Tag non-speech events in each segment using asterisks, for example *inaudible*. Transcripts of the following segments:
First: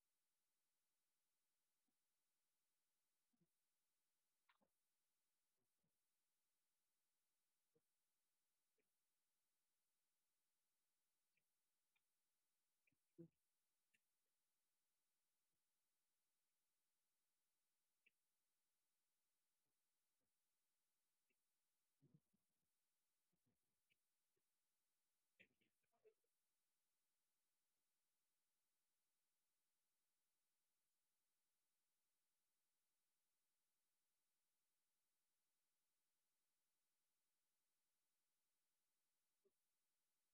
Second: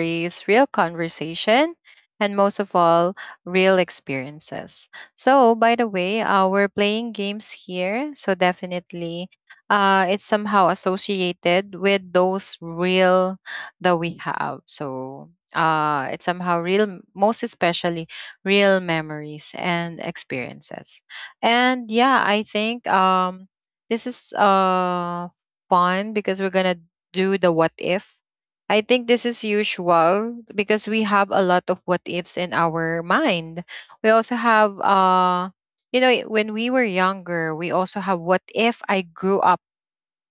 stories, real conversation, and most of all, real experiences. So, by the way, we're playing games here, so definitely it's somehow associated with those real that we have. So, it's somehow real, most especially real memories and experiences. And yeah, I think this is fun because we're gonna do the what if. I think this is usual because we have a lot of what ifs in our mind. We also have you know, when we were younger, we also have what if I grew up,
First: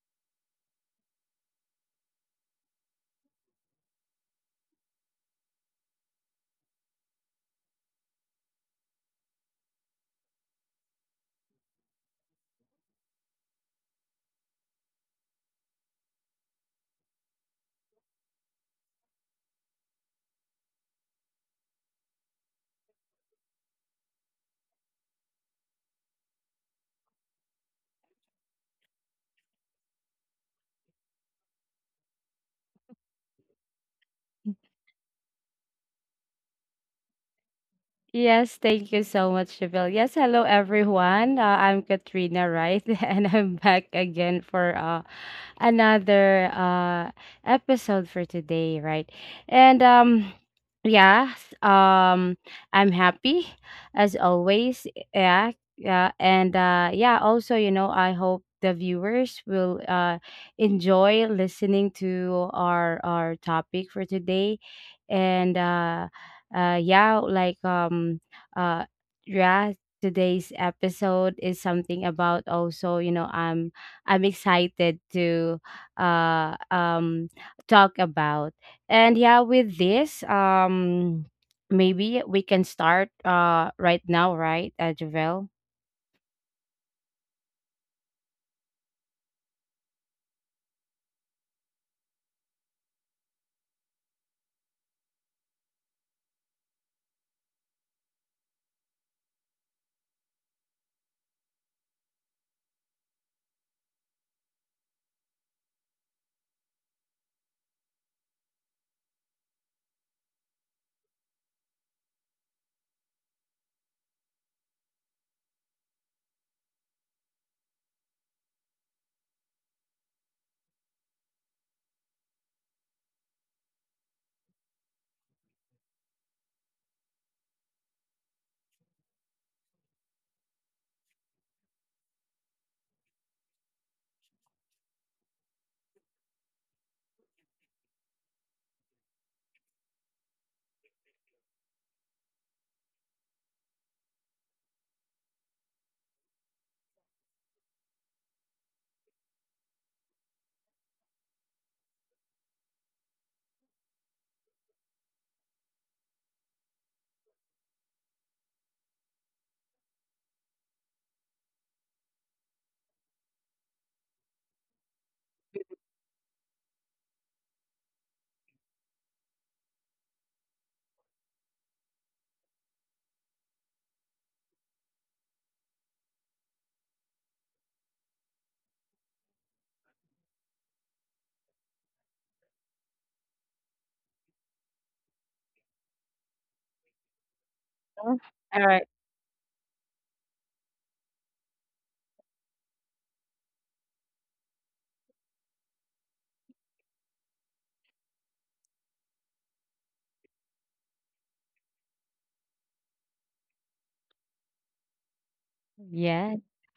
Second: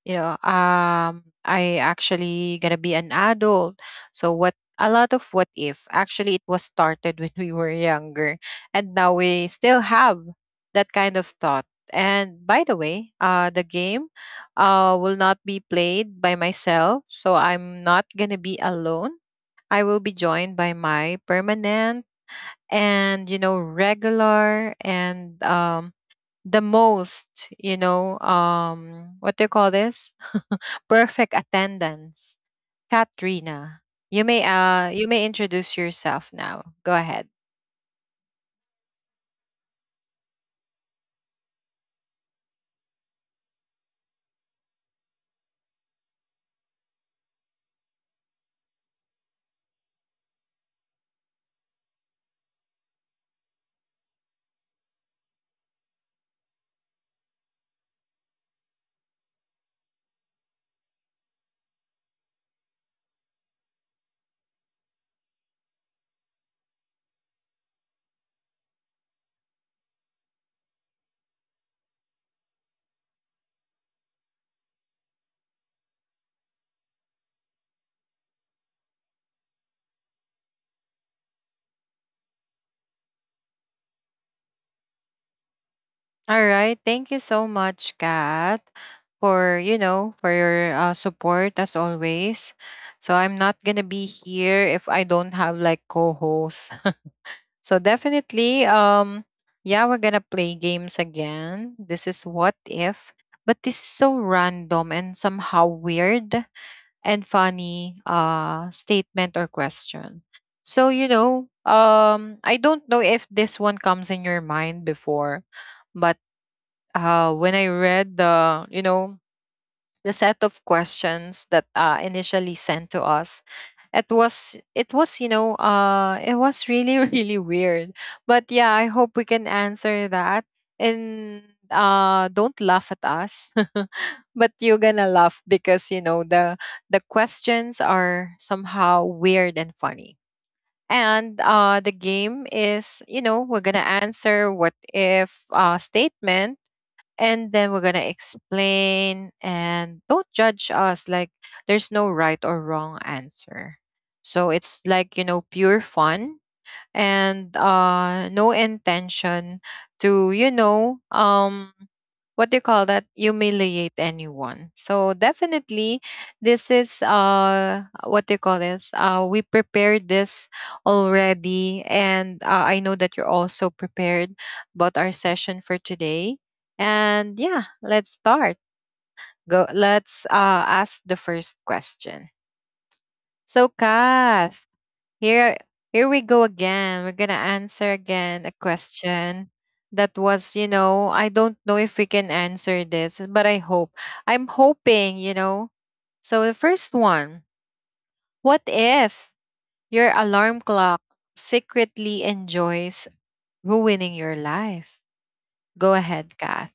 you know, I actually gonna be an adult, so what a lot of what if actually it was started *laughs* when we were younger, and now we still have that kind of thought. And by the way, the game will not be played by myself, so I'm not gonna be alone. I will be joined by my permanent and you know regular and the most you know what do you call this, perfect attendance. Katrina, you may introduce yourself now. Go ahead. Yes, thank you so much, Javille. Yes, hello everyone. I'm Katrina, right? *laughs* And I'm back again for another episode for today, right? And yeah, um I'm happy as always. Yeah. Yeah, and yeah, also, I hope the viewers will enjoy listening to our topic for today. And yeah, like uh yeah, today's episode is something about also, I'm excited to uh, um, talk about. And yeah, with this, maybe we can start right now, right, Javel? All right. Thank you so much, Kat, for you know for your support as always. So I'm not gonna be here if I don't have like co-hosts. *laughs* So definitely, yeah, we're gonna play games again. This is what if, but this is so random and somehow weird and funny statement or question. So, you know, I don't know if this one comes in your mind before, but when I read the, you know, the set of questions that initially sent to us, it was you know it was really *laughs* really weird, but yeah, I hope we can answer that. And don't laugh at us, *laughs* but you're gonna laugh because you know the questions are somehow weird and funny. And the game is you know we're gonna answer what if statement, and then we're gonna explain and don't judge us, like there's no right or wrong answer. So it's like you know pure fun, and no intention to you know what do you call that, humiliate anyone. So definitely this is what do you call this, we prepared this already, and I know that you're also prepared about our session for today. And yeah, let's start. Go, let's ask the first question. So Kath, here, here we go again. We're gonna answer Sure. again a All right. question that was, you know, I don't know if we can answer this, but I hope. I'm hoping, you know. So the first one, what if your alarm clock secretly enjoys ruining your life? Go Yeah. ahead, Kath.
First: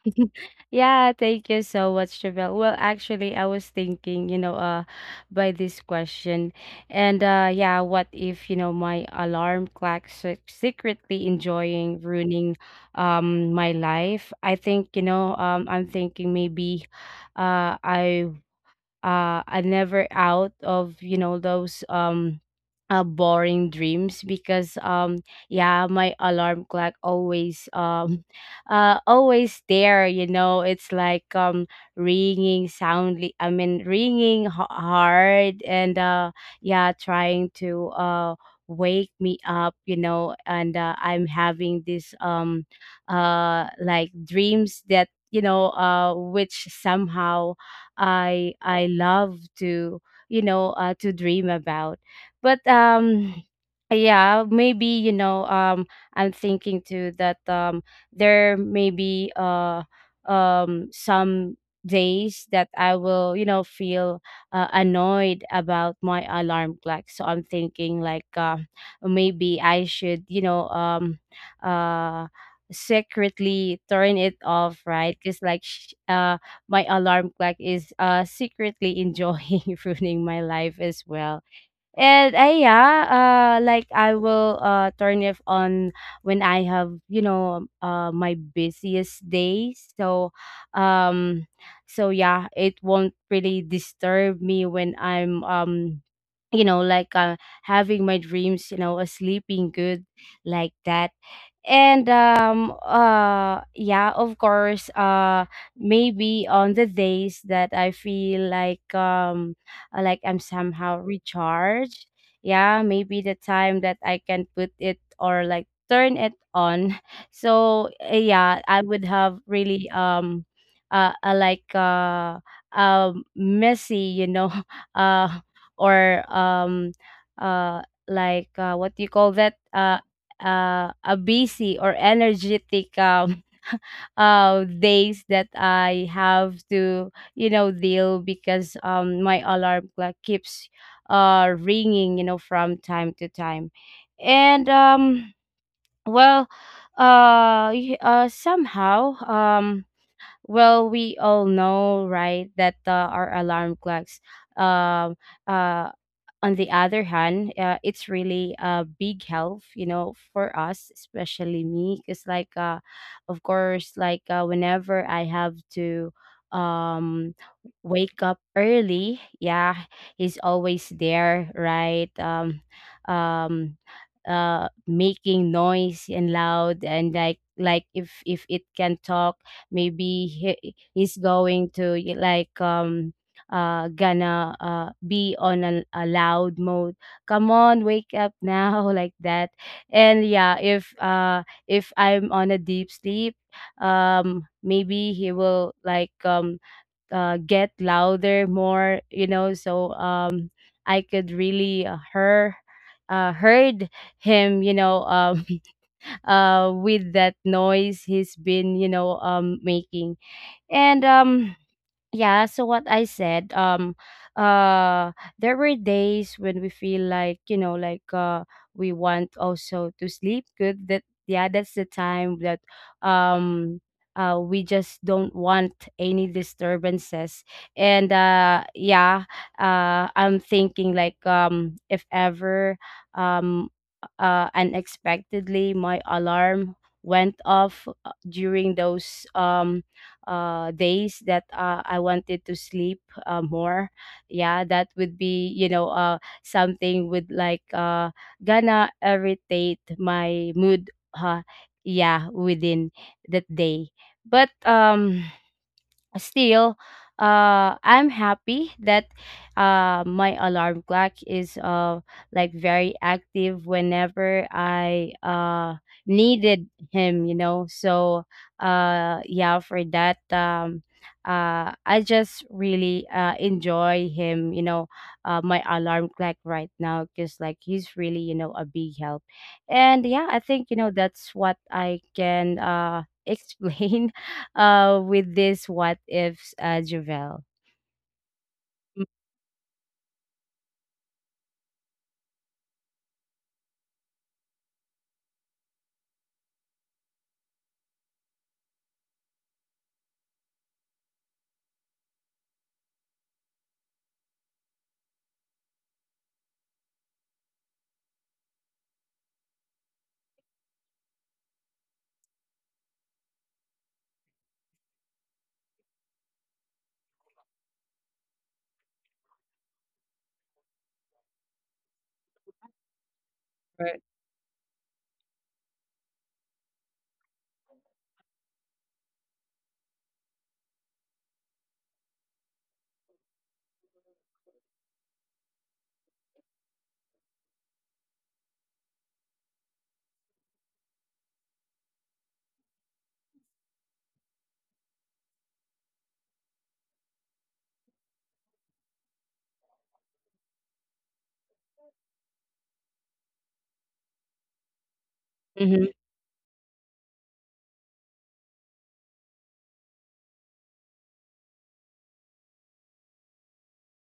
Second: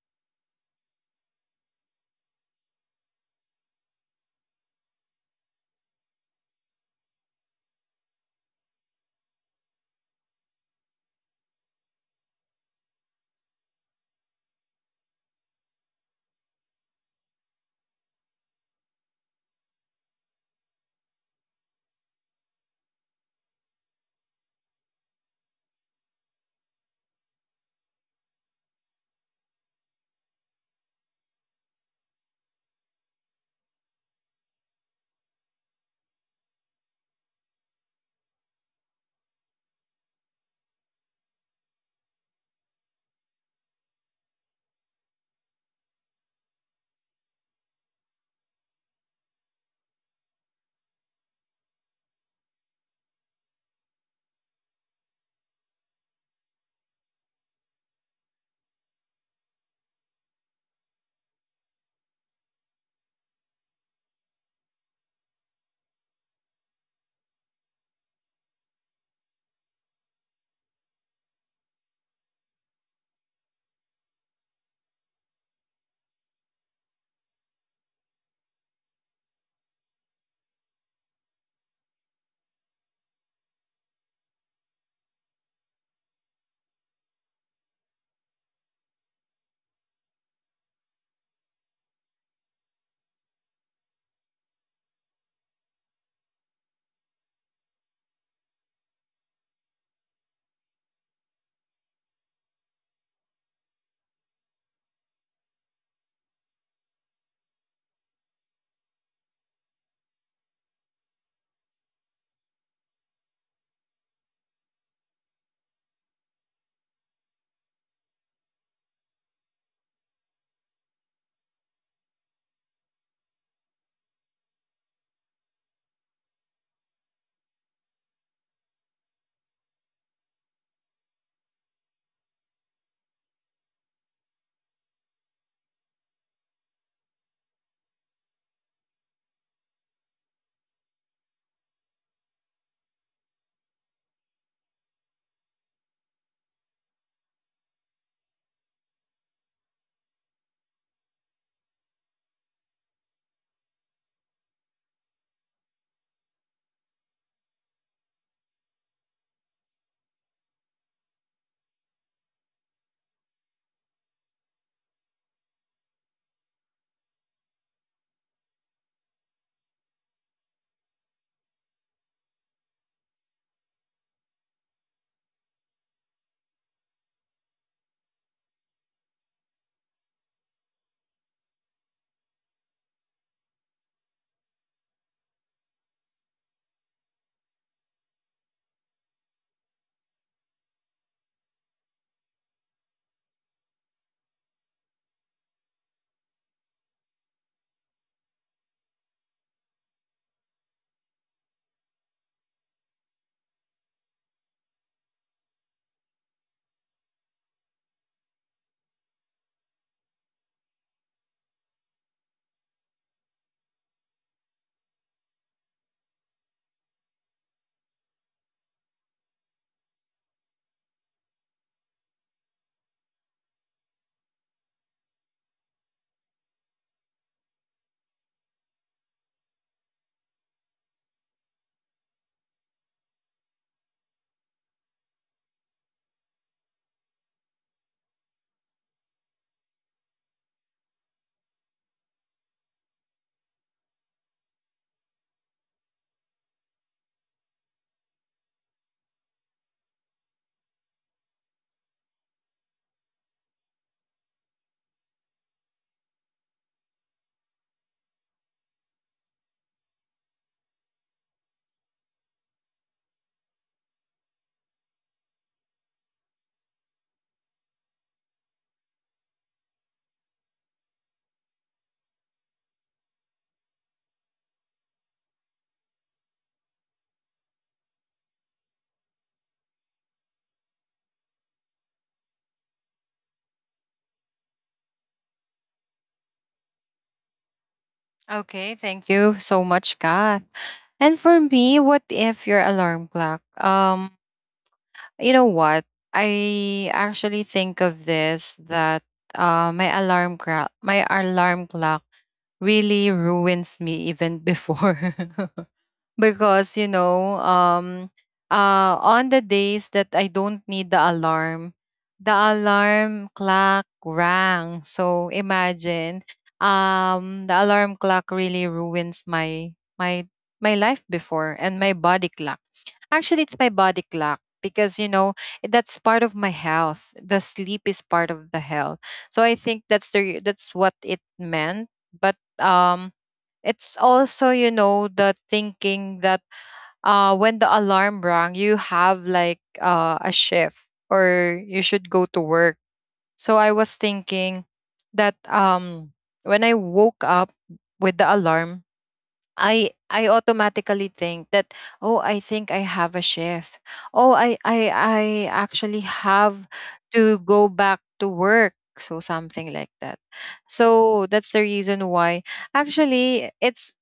Yeah, thank you so much, Javel. Well, actually, I was thinking, by this question, and yeah, what if my alarm clock secretly enjoying ruining, my life? I think, I'm thinking maybe, uh, I I'm never out of those boring dreams because yeah my alarm clock always *laughs* always there, it's like ringing soundly. I mean, ringing hard, and yeah, trying to wake me up, and I'm having this like dreams that which somehow I love to you know to dream about. But yeah, maybe I'm thinking too that, there may be some days that I will, feel annoyed about my alarm clock. So I'm thinking like, maybe I should, uh secretly turn it off, right, because like my alarm clock is secretly enjoying *laughs* ruining my life as well. And yeah, like I will turn it on when I have my busiest days. So, um yeah, it won't really disturb me when I'm like having my dreams, a sleeping good, like that. And yeah, of course, maybe on the days that I feel like, like I'm somehow recharged, yeah, maybe the time that I can put it or like turn it on, *laughs* so, yeah, I would have really like messy, *laughs* uh or uh like, what do you call that, a busy or energetic, *laughs* days that I have to, deal, because, my alarm clock keeps ringing, from time to time. And, well, somehow, well, we all know, right, that our alarm clocks, um, uh, on the other hand, it's really a big help, for us, especially me, because like, of course, like whenever I have to um wake up early, yeah, he's always there, right, um making noise and loud, and like if it can talk, maybe he's going to y- like gonna be on a loud mode. Come on, wake up now, *laughs* like that. And yeah, if I'm on a deep sleep, maybe he will like, get louder, more, so, I could really heard him, *laughs* with that noise he's been, making. And yeah, so what I said, uh there were days when we feel like, like we want also to sleep good. That, yeah, that's the time that, um we just don't want any disturbances. And yeah, I'm thinking like, if ever, um unexpectedly my alarm went off during those, days that, I wanted to sleep, more. Yeah, that would be, something with, like, gonna irritate my mood. Uh, yeah, within that day. But still, I'm happy that my alarm clock is like very active whenever I needed him, so, yeah, for that, I just really enjoy him, my alarm clock right now, because like he's really, a big help. And yeah, I think, that's what I can *laughs* explain with this what ifs, Javel. Okay, Mm, thank you so much, Kath. And for me, what if your alarm clock? Um, you know what? I actually think of this, that my alarm clock really ruins me even before, *laughs* because you know on the days that I don't need the alarm clock rang. So imagine the alarm clock really ruins my life before, and my body clock. Actually, it's my body clock because you know that's part of my health. The sleep is part of the health. So I think that's the that's what it meant. But it's also you know the thinking that when the alarm rang, you have like a shift, or you should go to work. So I was thinking that when I woke up with the alarm, I automatically think that, oh, I think I have a shift. Oh, I mhm, actually have to go back to work, so something like that. So that's the reason why actually it's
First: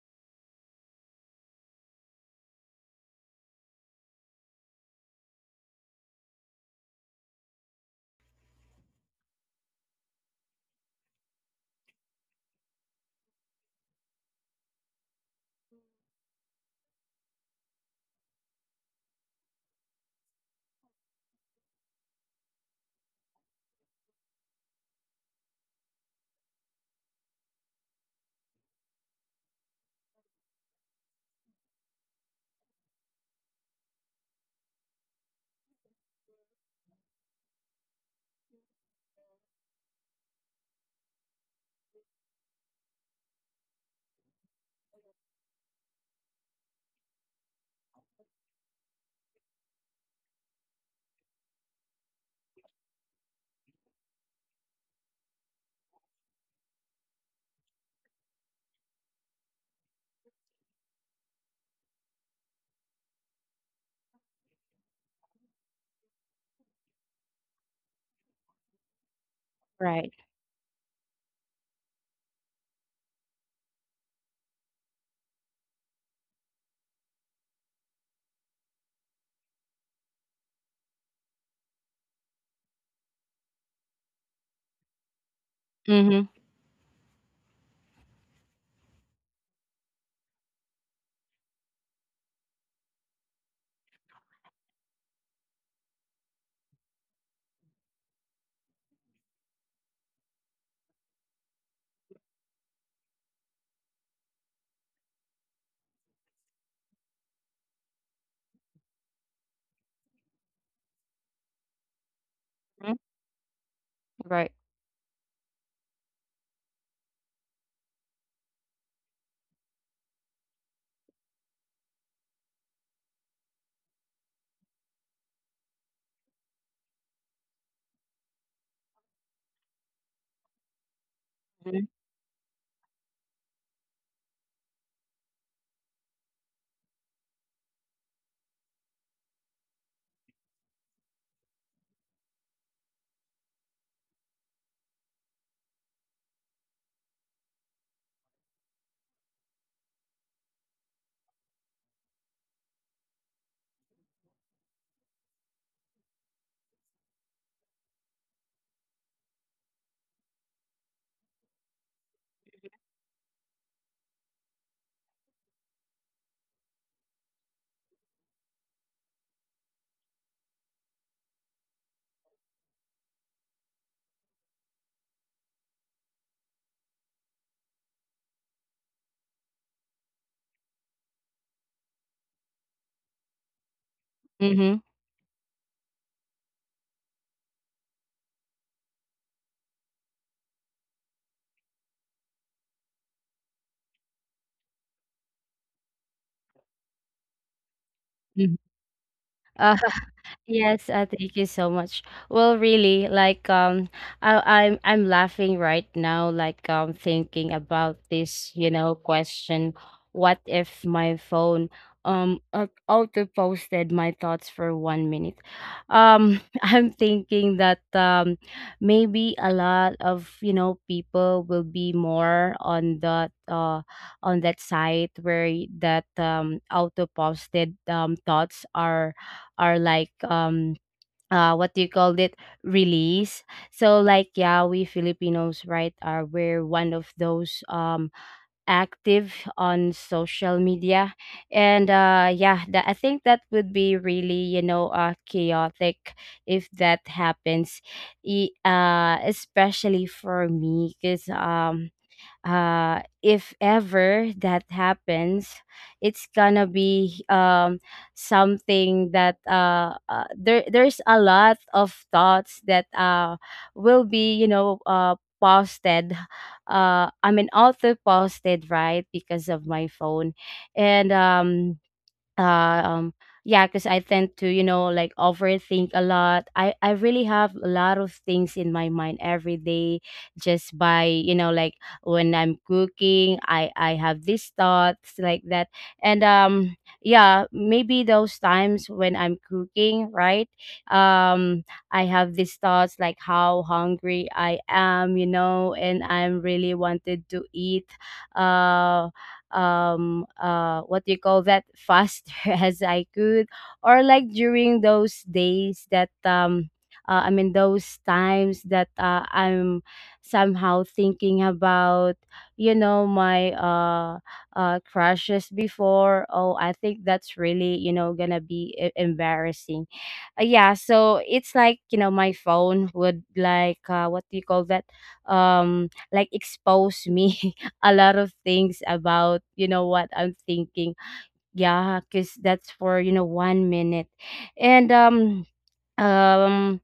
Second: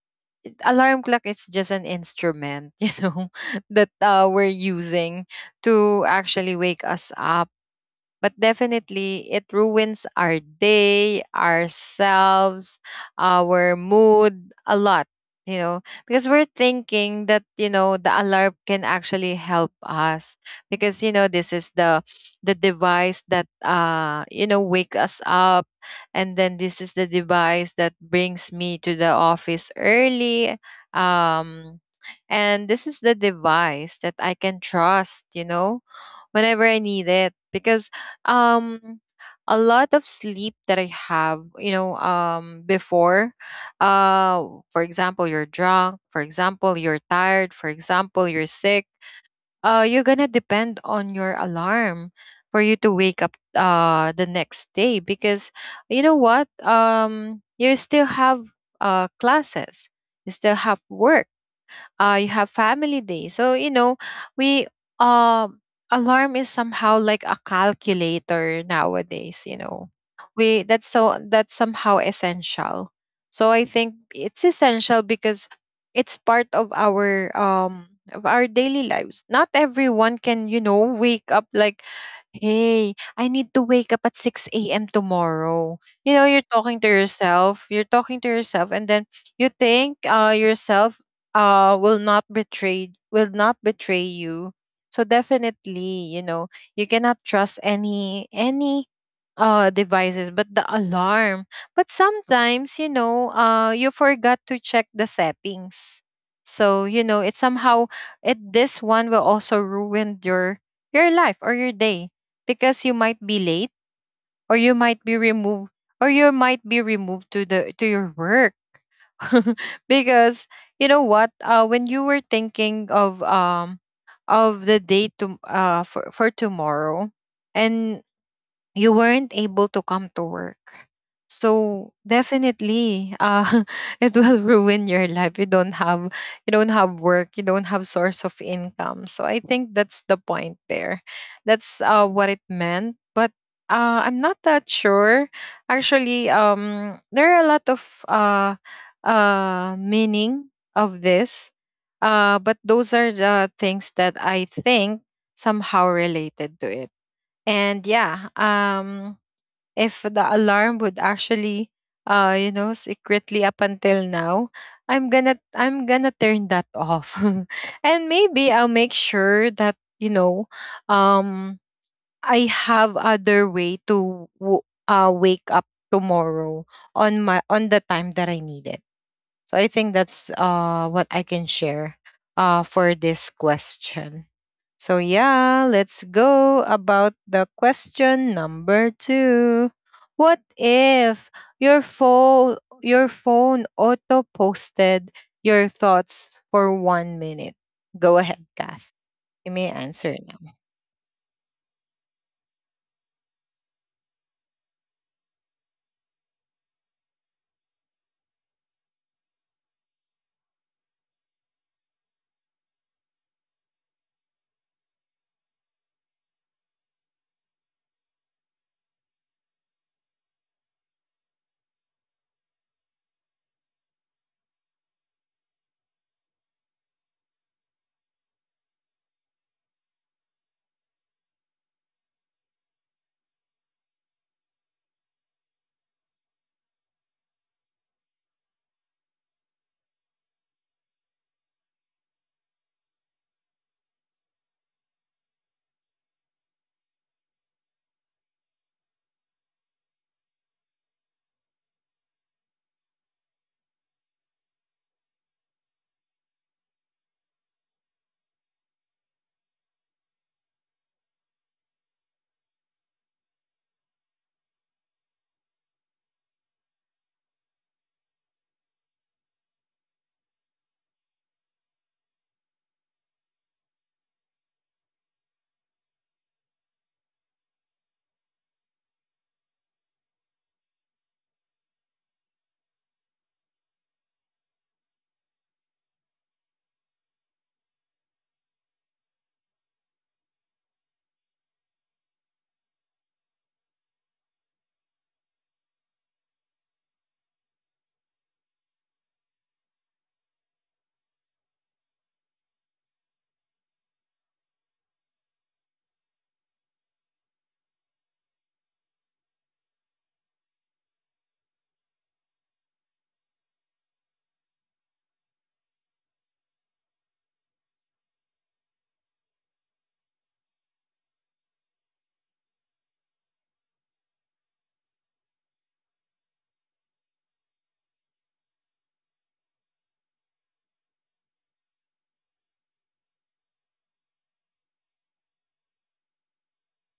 alarm clock, it's just an instrument, *laughs* you know, that we're using to actually wake us up, but definitely it ruins our day, ourselves, our mood a lot, you know, because we're thinking that, you know, the alarm can actually help us because, you know, this is the device that you know, wake us up, and then this is the device that brings me to the office early. Um and this is the device that I can trust, you know, whenever I need it because um a lot of sleep that I have, you know, before, uh for example you're drunk, for example you're tired, for example you're sick, you're going to depend on your alarm for you to wake up the next day because you know what? Um, you still have classes, you still have work, you have family day. So, you know, we, um, alarm is somehow like a calculator nowadays, you know. right. We, that's so, that's somehow essential. So I think it's essential because it's part of our daily lives. Not everyone can, you know, wake up like, hey, I need to wake up at 6 a.m. tomorrow. You know, Mhm, you're talking to yourself, you're talking to yourself, and then you think yourself will not betray you. So definitely you know you cannot trust any devices but the alarm. But sometimes you know you forgot to check the settings. So you know, it somehow, it, this one will also ruin your life or your day because you mm, might be late, or right. you might be removed, or you might be removed to the to your work, *laughs* because you know what, when you were thinking of the date to for tomorrow, and you weren't able to come to work. So Mhm, definitely, *laughs* it will ruin your life. You don't have, you don't have work. You don't have source of income. So I think that's the point there. That's what it meant. But I'm not that sure. Actually, there are a lot of meaning of this. But those are the things that I think somehow related to it. And yeah, if the alarm would actually you know secretly up until now, i'm gonna turn that off, *laughs* and maybe I'll make sure that you know um I have other way to wake up tomorrow on my on the time that I need it. So I think that's what I can share for this question. mhm, So yeah, let's go about the question number 2. What if your phone your phone auto posted your thoughts for 1 minute? Go ahead, mhm. Kath. You may answer now. Yes, thank you so much. Well, really, like, I'm laughing right now, like, thinking about this, question. What if my phone auto posted my thoughts for 1 minute? *laughs* I'm thinking that, maybe a lot of, people will be more on that, site where that auto posted thoughts are, like, what do you call it, release. So like, yeah, we Filipinos, right, are we're one of those, active on social media, and yeah, that I think that would be really, chaotic, if that happens. Especially for me, because, if ever that happens, it's gonna be, something that, there's a lot of thoughts that, will be, posted. I mean, auto posted, right, because of my phone, and, uh, um yeah, because I tend to, like overthink a lot. I really have a lot of things in my mind every day, just by, like when I'm cooking, I have these thoughts like that. And yeah, maybe those times when I'm cooking, right, um I have these thoughts, like how hungry I am, and I'm really wanted to eat, uh what do you call that, faster, *laughs* as I could. Or like during those days that, I mean, those times that, I'm somehow thinking about, my, crushes before. Oh, I think that's really, gonna be embarrassing. Yeah, so it's like, my phone would like, what do you call that, like expose me, *laughs* a lot of things about, what I'm thinking. Yeah, because that's for, 1 minute. And, um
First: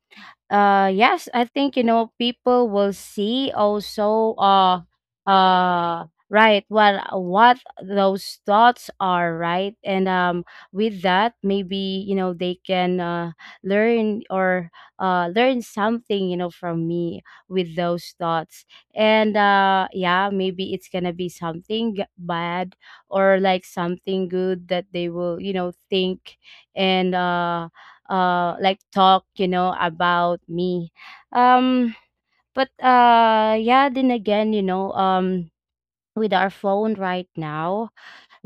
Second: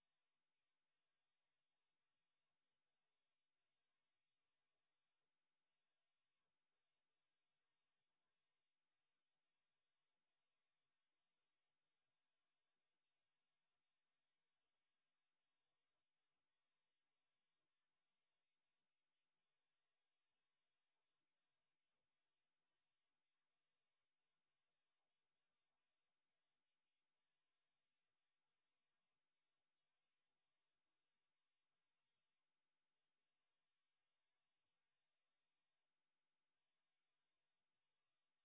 yes, I think, people will see also, right, what those thoughts are, right. And, with that, maybe, they can learn, or learn something, from me, with those thoughts. And yeah, maybe it's gonna be something bad, or like something good that they will, think, and like talk, about me. um but yeah, then again, with our phone right now.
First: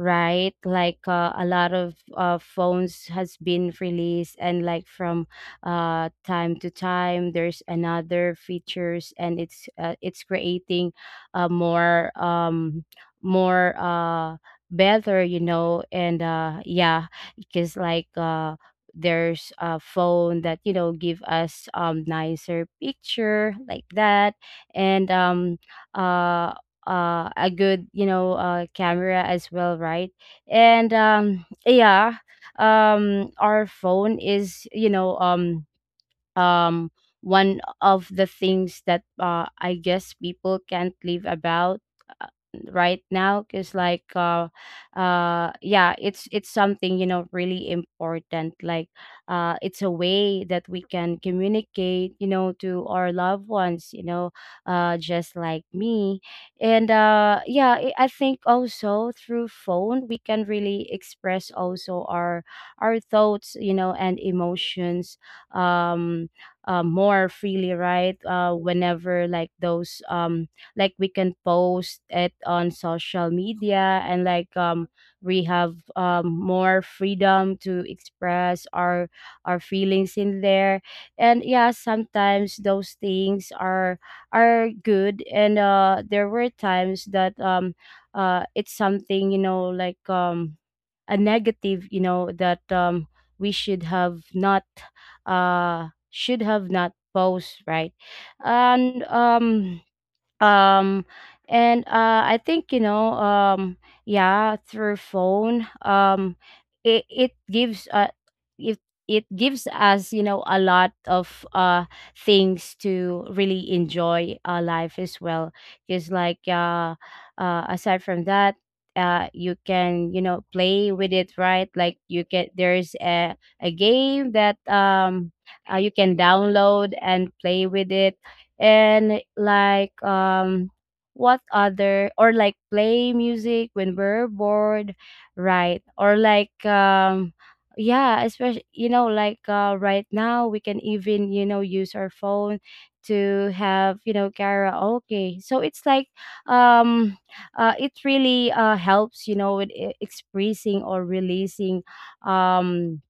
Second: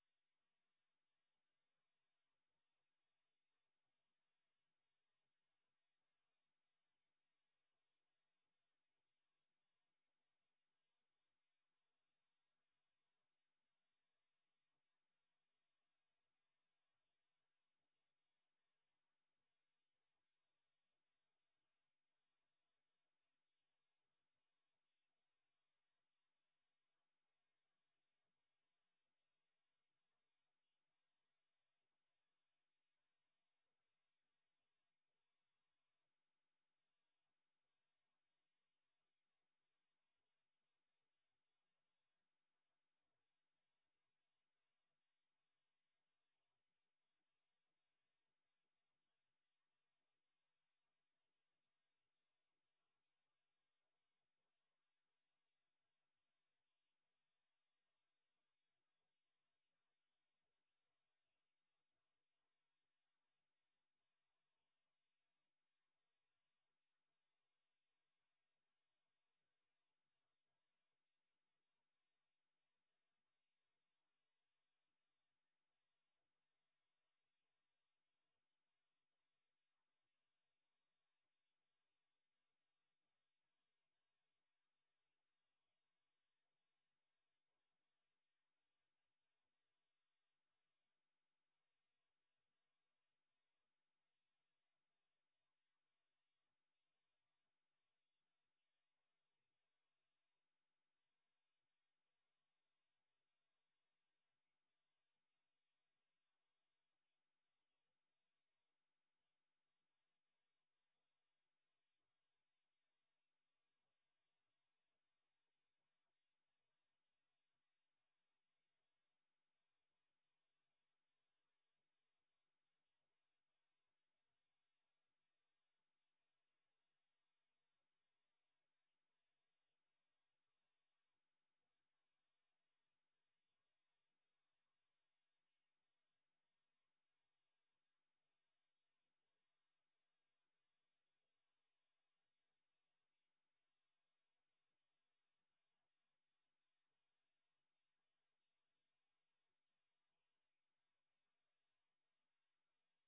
Right? Like, a lot of, phones has been released, and like from, time to time, there's another features, and it's creating a more better, and yeah, because like there's a phone that, give us nicer picture like that. And uh a good, camera as well, right. And yeah, our phone is, um one of the things that I guess people can't live about, uh, right now, because like yeah, it's something, really important. Like it's a way that we can communicate, to our loved ones, just like me. And yeah, I think also through phone we can really express also our thoughts, and emotions, um more freely, right, whenever like those, like we can post it on social media, and like we have, more freedom to express our feelings in there. And yeah, sometimes those things are good, and there were times that, it's something, like a negative, that we should have not, uh posed, right? And, um and I think, yeah, through phone, it it gives uh it it gives us, a lot of things to really enjoy our life as well. Because like, aside from that, you can, play with it, right, like you can. There's a game that, you can download and play with it. And like, what other, or like play music when we're bored, right? Or like yeah, especially, like, right now we can even, use our phone to have, karaoke. So um it really helps with expressing or releasing um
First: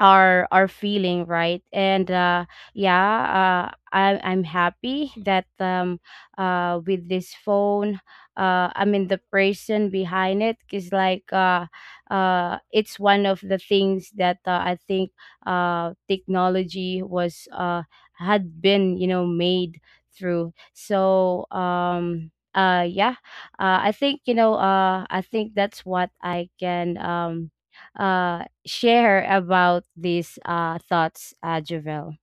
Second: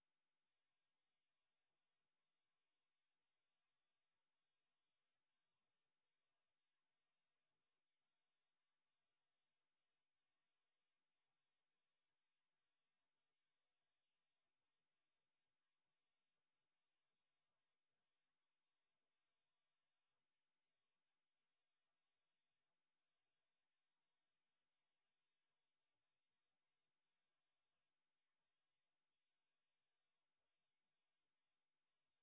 our feeling, right? And I'm happy that with this phone, I mean the person behind it is like it's one of the things that, I think technology was had been, you know, made through. So I think, you know, I think that's what I can share about these, thoughts, Javel?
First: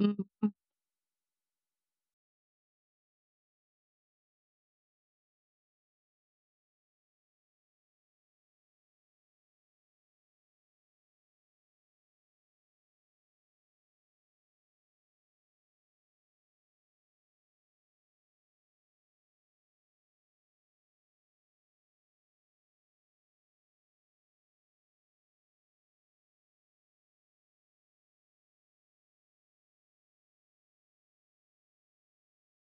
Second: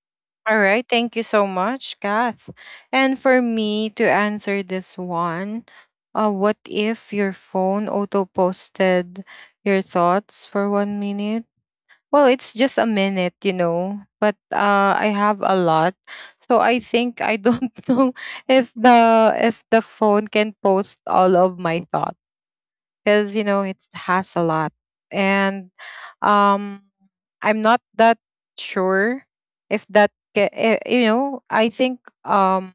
Mm-hmm. All right, thank you so much, Kath. And for me to answer this one, what if your phone auto posted your thoughts for 1 minute? Well, it's just a minute, you know, but I have a lot, so I think I don't *laughs* know if the phone can post all of my thoughts, because you know it has a lot. And um I'm not that sure if that you know, I think um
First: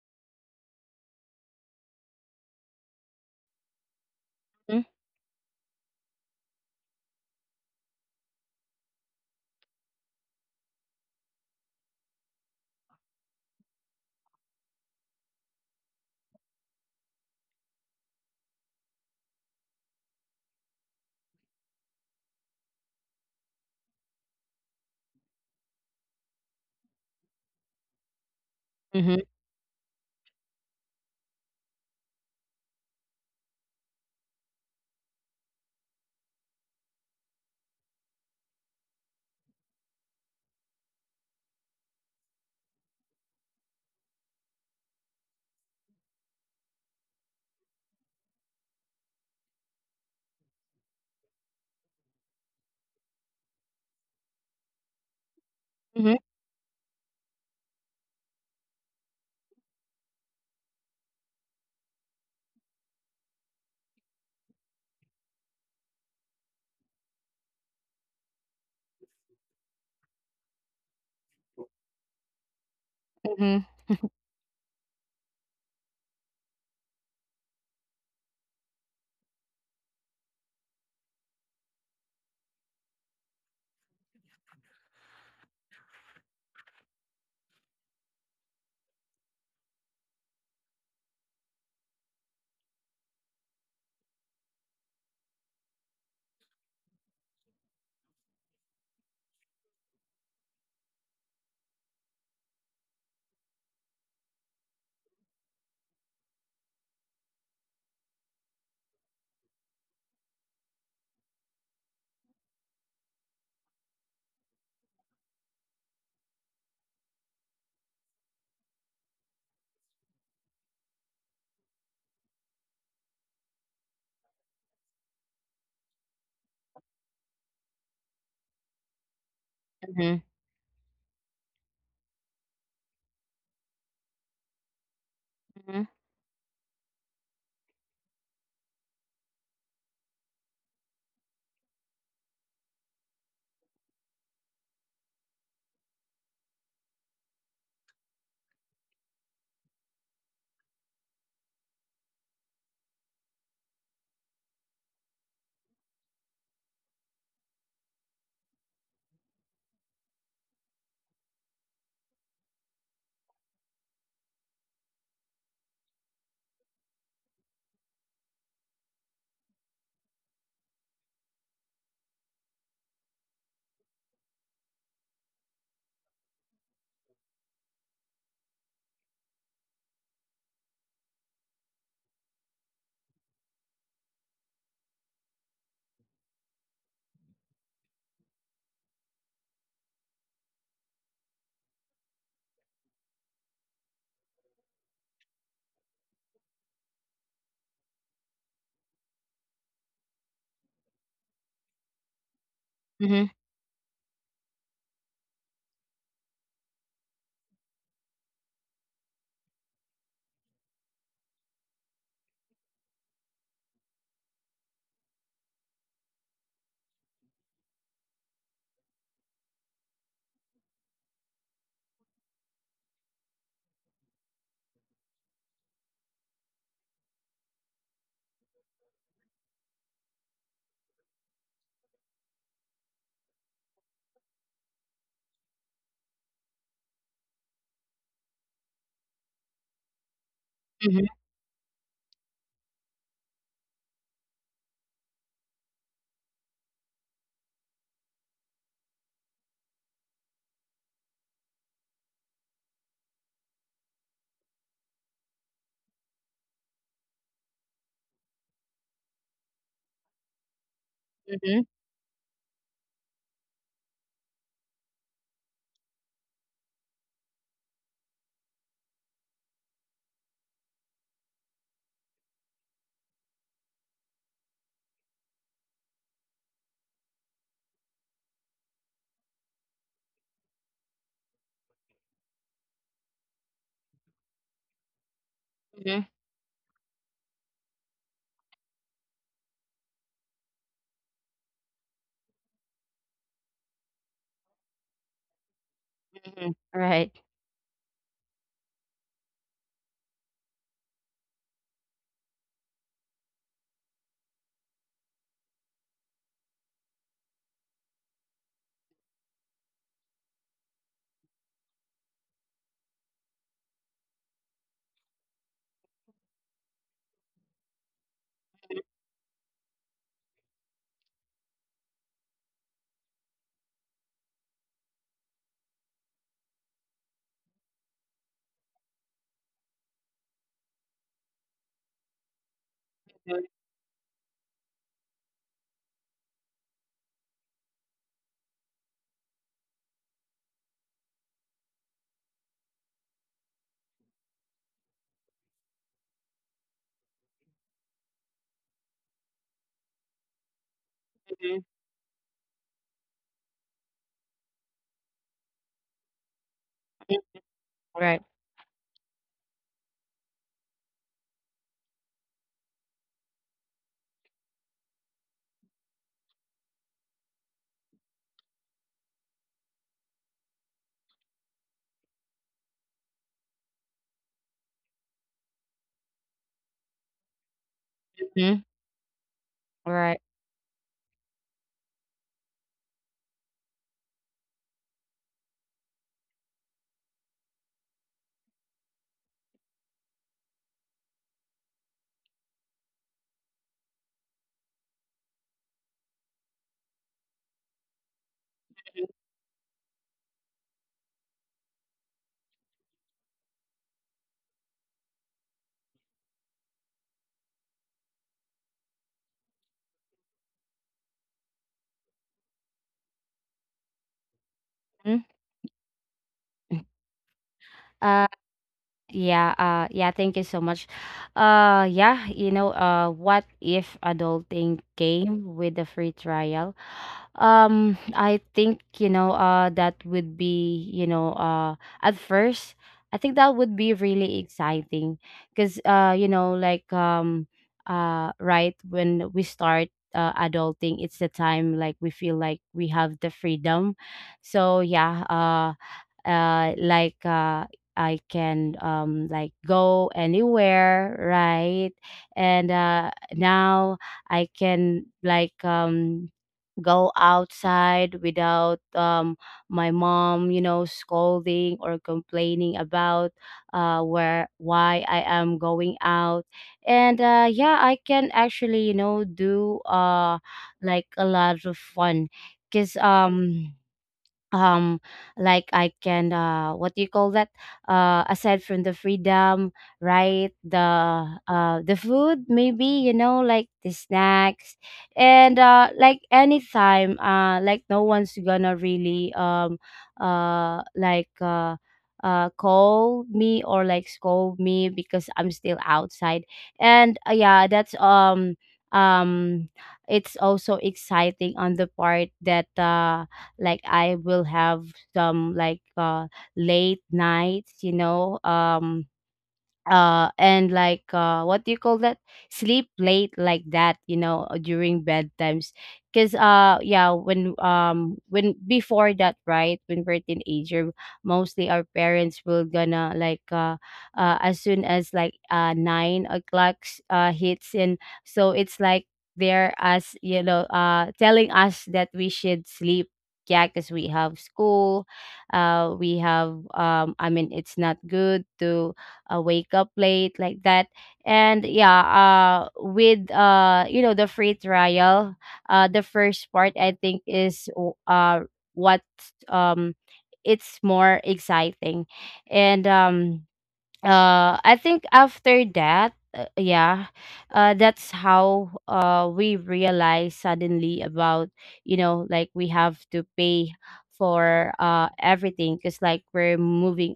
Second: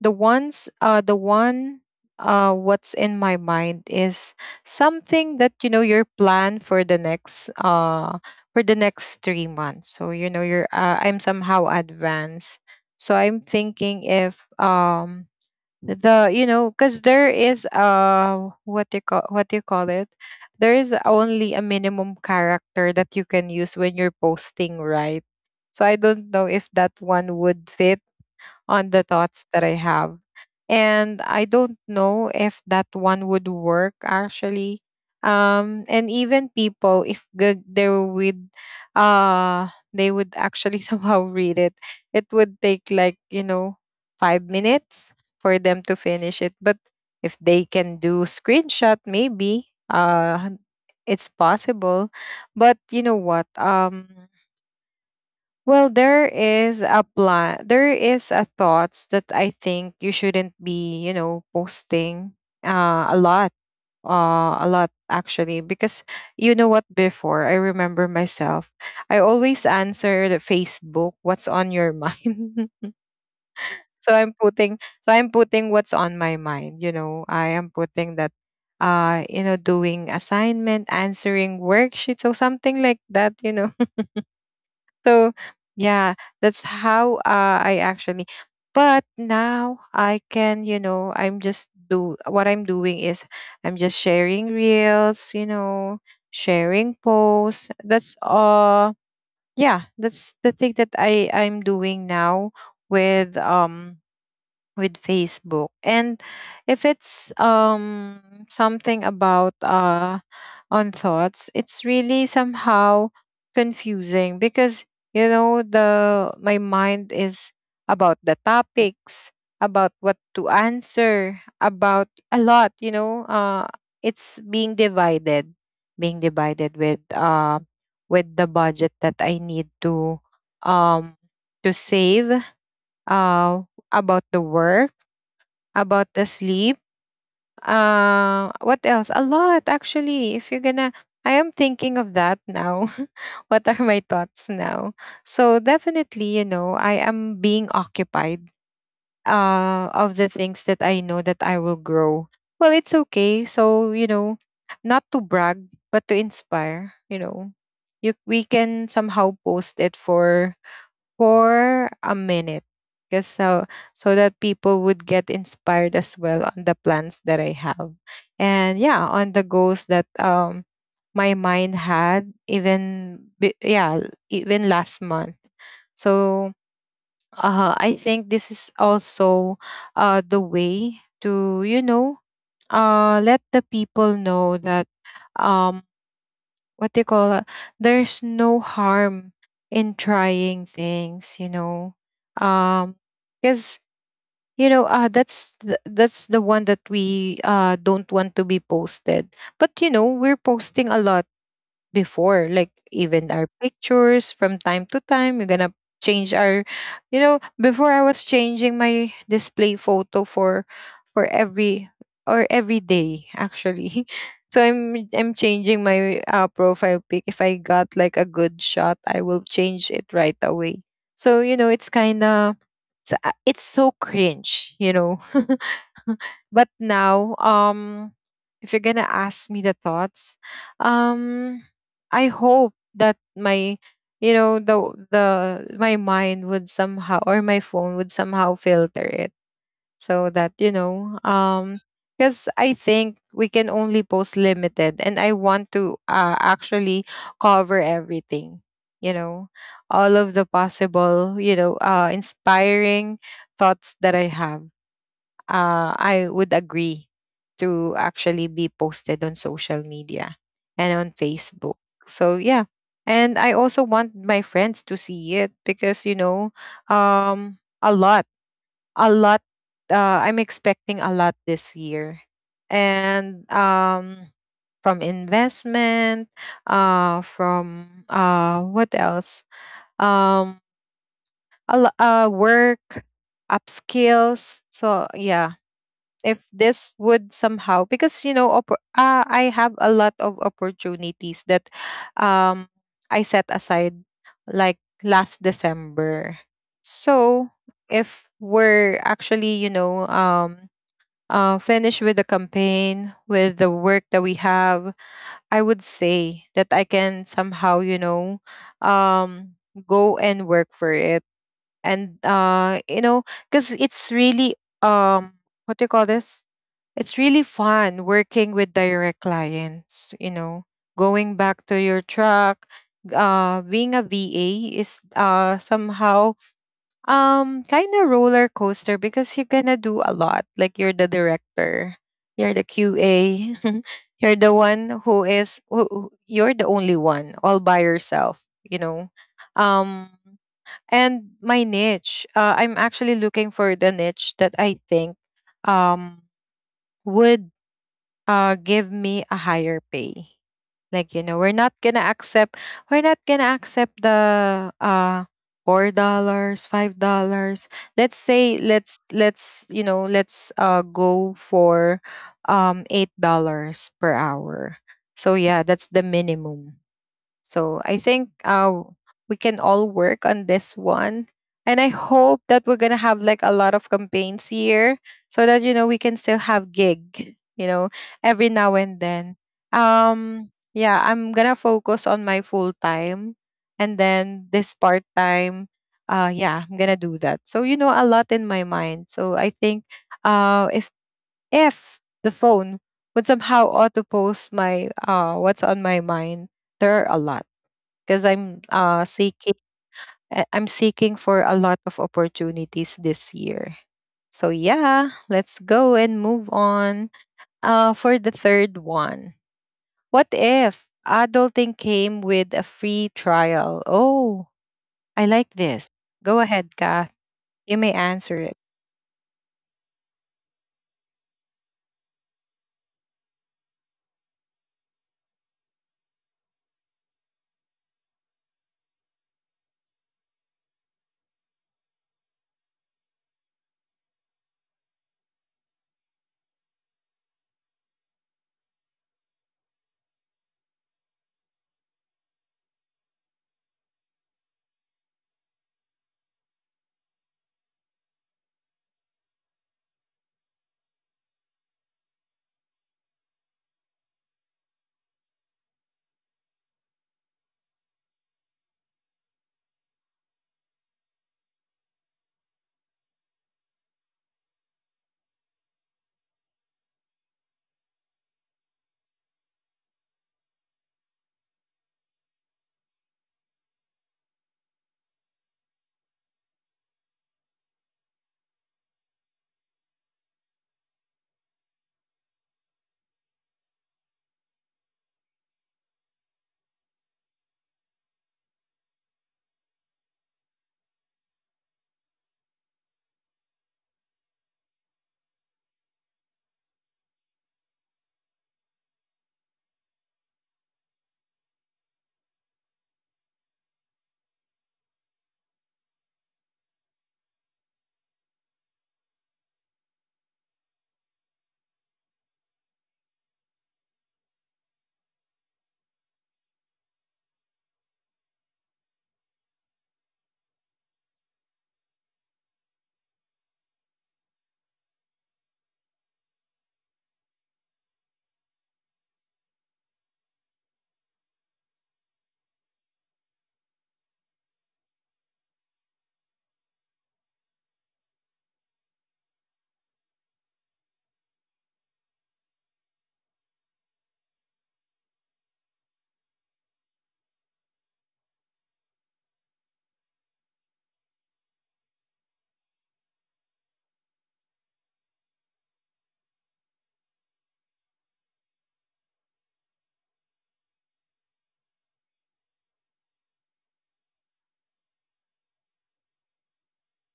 the one, what's in my mind is Mm-hmm. something that you know your plan for the next 3 months. So you know you're I'm somehow advanced. So I'm thinking if the you know, because there is what they call, what do you call it, there is only a minimum character that you can use when you're posting, right? So I don't know if that one would fit on the Mm-hmm. thoughts that I have. And I don't know if that one would work actually. And even people, if g- they would actually *laughs* somehow read it, it would take like, you know, 5 minutes for them to finish it. But if they can do screenshot, maybe, it's possible. But you know what, well, there is a plan. There is a thoughts that I think you shouldn't be, you know, posting a lot, a lot, actually, because you know what? Before I remember myself, I always answer the Facebook, "What's on your mind?" Mm-hmm. *laughs* So I'm putting, so I'm putting what's on my mind. You know, I am putting that, you know, doing assignment, answering worksheet, so something like that. You know, so yeah, that's how I actually. But now I can, you know, I'm just do what I'm doing is I'm just sharing reels, you know, sharing posts. That's yeah, that's the thing that I'm doing now with um with Facebook. And if it's something about on thoughts, it's really somehow confusing because the my mind is about the topics, about what to answer, about a lot, it's being divided, being divided with the budget that I need Mm-hmm. um to save uh about the work, Mm-hmm. about the sleep. What else? A lot, actually. If you're gonna, I am thinking of that now. *laughs* What are my thoughts now? So definitely, you know, I am being occupied of the things that I know that I will grow. Well, it's okay. So, you know, not to brag, but to inspire, you know. You We can somehow post it for a minute because so so that people would get inspired as well on the plans that I have. And yeah, on the goals that my mind had yeah, even last month. So I think this is also the way to let the people know that um what they call it? There's no harm in trying things, you know. Um, because that's the one that we don't want to be posted. But you know, we're posting a lot before, like even Mm-hmm. our pictures. From time to time we're gonna change our, you know. Before I was changing my display photo for every or every day, actually. *laughs* So I'm changing my profile pic. If I got like a good shot I will change it right away. So you know, it's kind of it's so cringe, you know. *laughs* But now if you're gonna ask me the thoughts, um, I hope that my, you know, the my mind would somehow, or my phone would somehow filter it, so that because I think we can only post limited, and I want to actually cover everything. You know, all of the possible, inspiring thoughts that I have, I would agree to actually be posted on social media and on Mm-hmm. Facebook. So yeah. And I also want my friends to see it because you know, um a lot, a lot I'm expecting a lot this year. And from investment, from what else? Um work, upskills. So yeah, if this would somehow, because you know, I have a lot of opportunities that um I set aside like last December. Mm-hmm. Right. So if we're actually, finished with the campaign, with the work that we have, I would say that I can somehow, you know, um go and work for it. And because it's really um what do you call this, it's really fun working with direct clients, you know, going back to your truck. Being a VA is somehow kind of roller coaster because you're gonna do a lot. Like you're the director, you're the Mm-hmm. QA, *laughs* you're the one who is who- you're the only one all by yourself, you know. Um, and my niche, I'm actually looking for the niche that I think um would give me a higher pay. Like you know, we're Mm-hmm. not gonna accept, we're not gonna accept the $4, $5. Let's Right. say let's you know, let's go for $8 per hour. So yeah, that's the minimum. So I think, we can all work on this one. And I hope that we're going to have like a lot of campaigns here so that, you know, we can still have gig, you know, every Mm-hmm. now and then. Right. Yeah, I'm going to focus on my full time and then this part time. Yeah, I'm going to do that. So, you know, a lot in my mind. So I think uh, if, if the phone would somehow auto post my, what's on my mind, there are a lot because I'm seeking, I'm seeking for a lot of opportunities this year. So yeah, let's go and move on. For the third one. What if adulting came with a free trial? Oh, Mm-hmm. I like this. Go ahead, Kath. You may Uh, answer it. Yeah, yeah, thank you so much. Yeah, you know, what if adulting came with a free trial? I think, you know, that would be, you know, at first, I think that would be really exciting because, you know, like right when we start adulting, it's the time like we feel like we have the freedom. So yeah, uh like uh I can like go anywhere, right? And now I can like go outside without my mom, you know, scolding or complaining about where why I am going out. And yeah, I can actually, you know, do like a lot of fun, cuz um like I can, what do you call that, aside from the freedom, right? The, the food maybe, you know, like the snacks. And like anytime, like no one's gonna really uh like uh call me or like scold me because I'm still outside. And yeah, that's um it's also exciting on the part that like I will have some like late nights, you know, and like what do you call that, sleep late like that, you know, during bedtimes. Because yeah, when before that, right, when we're teenager, mostly our parents will gonna like, as soon as like 9 o'clock hits, and so it's like they're us, you know, telling us that we should sleep. Yeah, because we have school, we have I mean, it's not good to, wake up late like that. And yeah, with, you know, the free trial, the first part, I think, is w- what um it's more exciting. And I think after that, yeah, that's how we realize suddenly about, you know, like we have to pay for everything because like we're moving,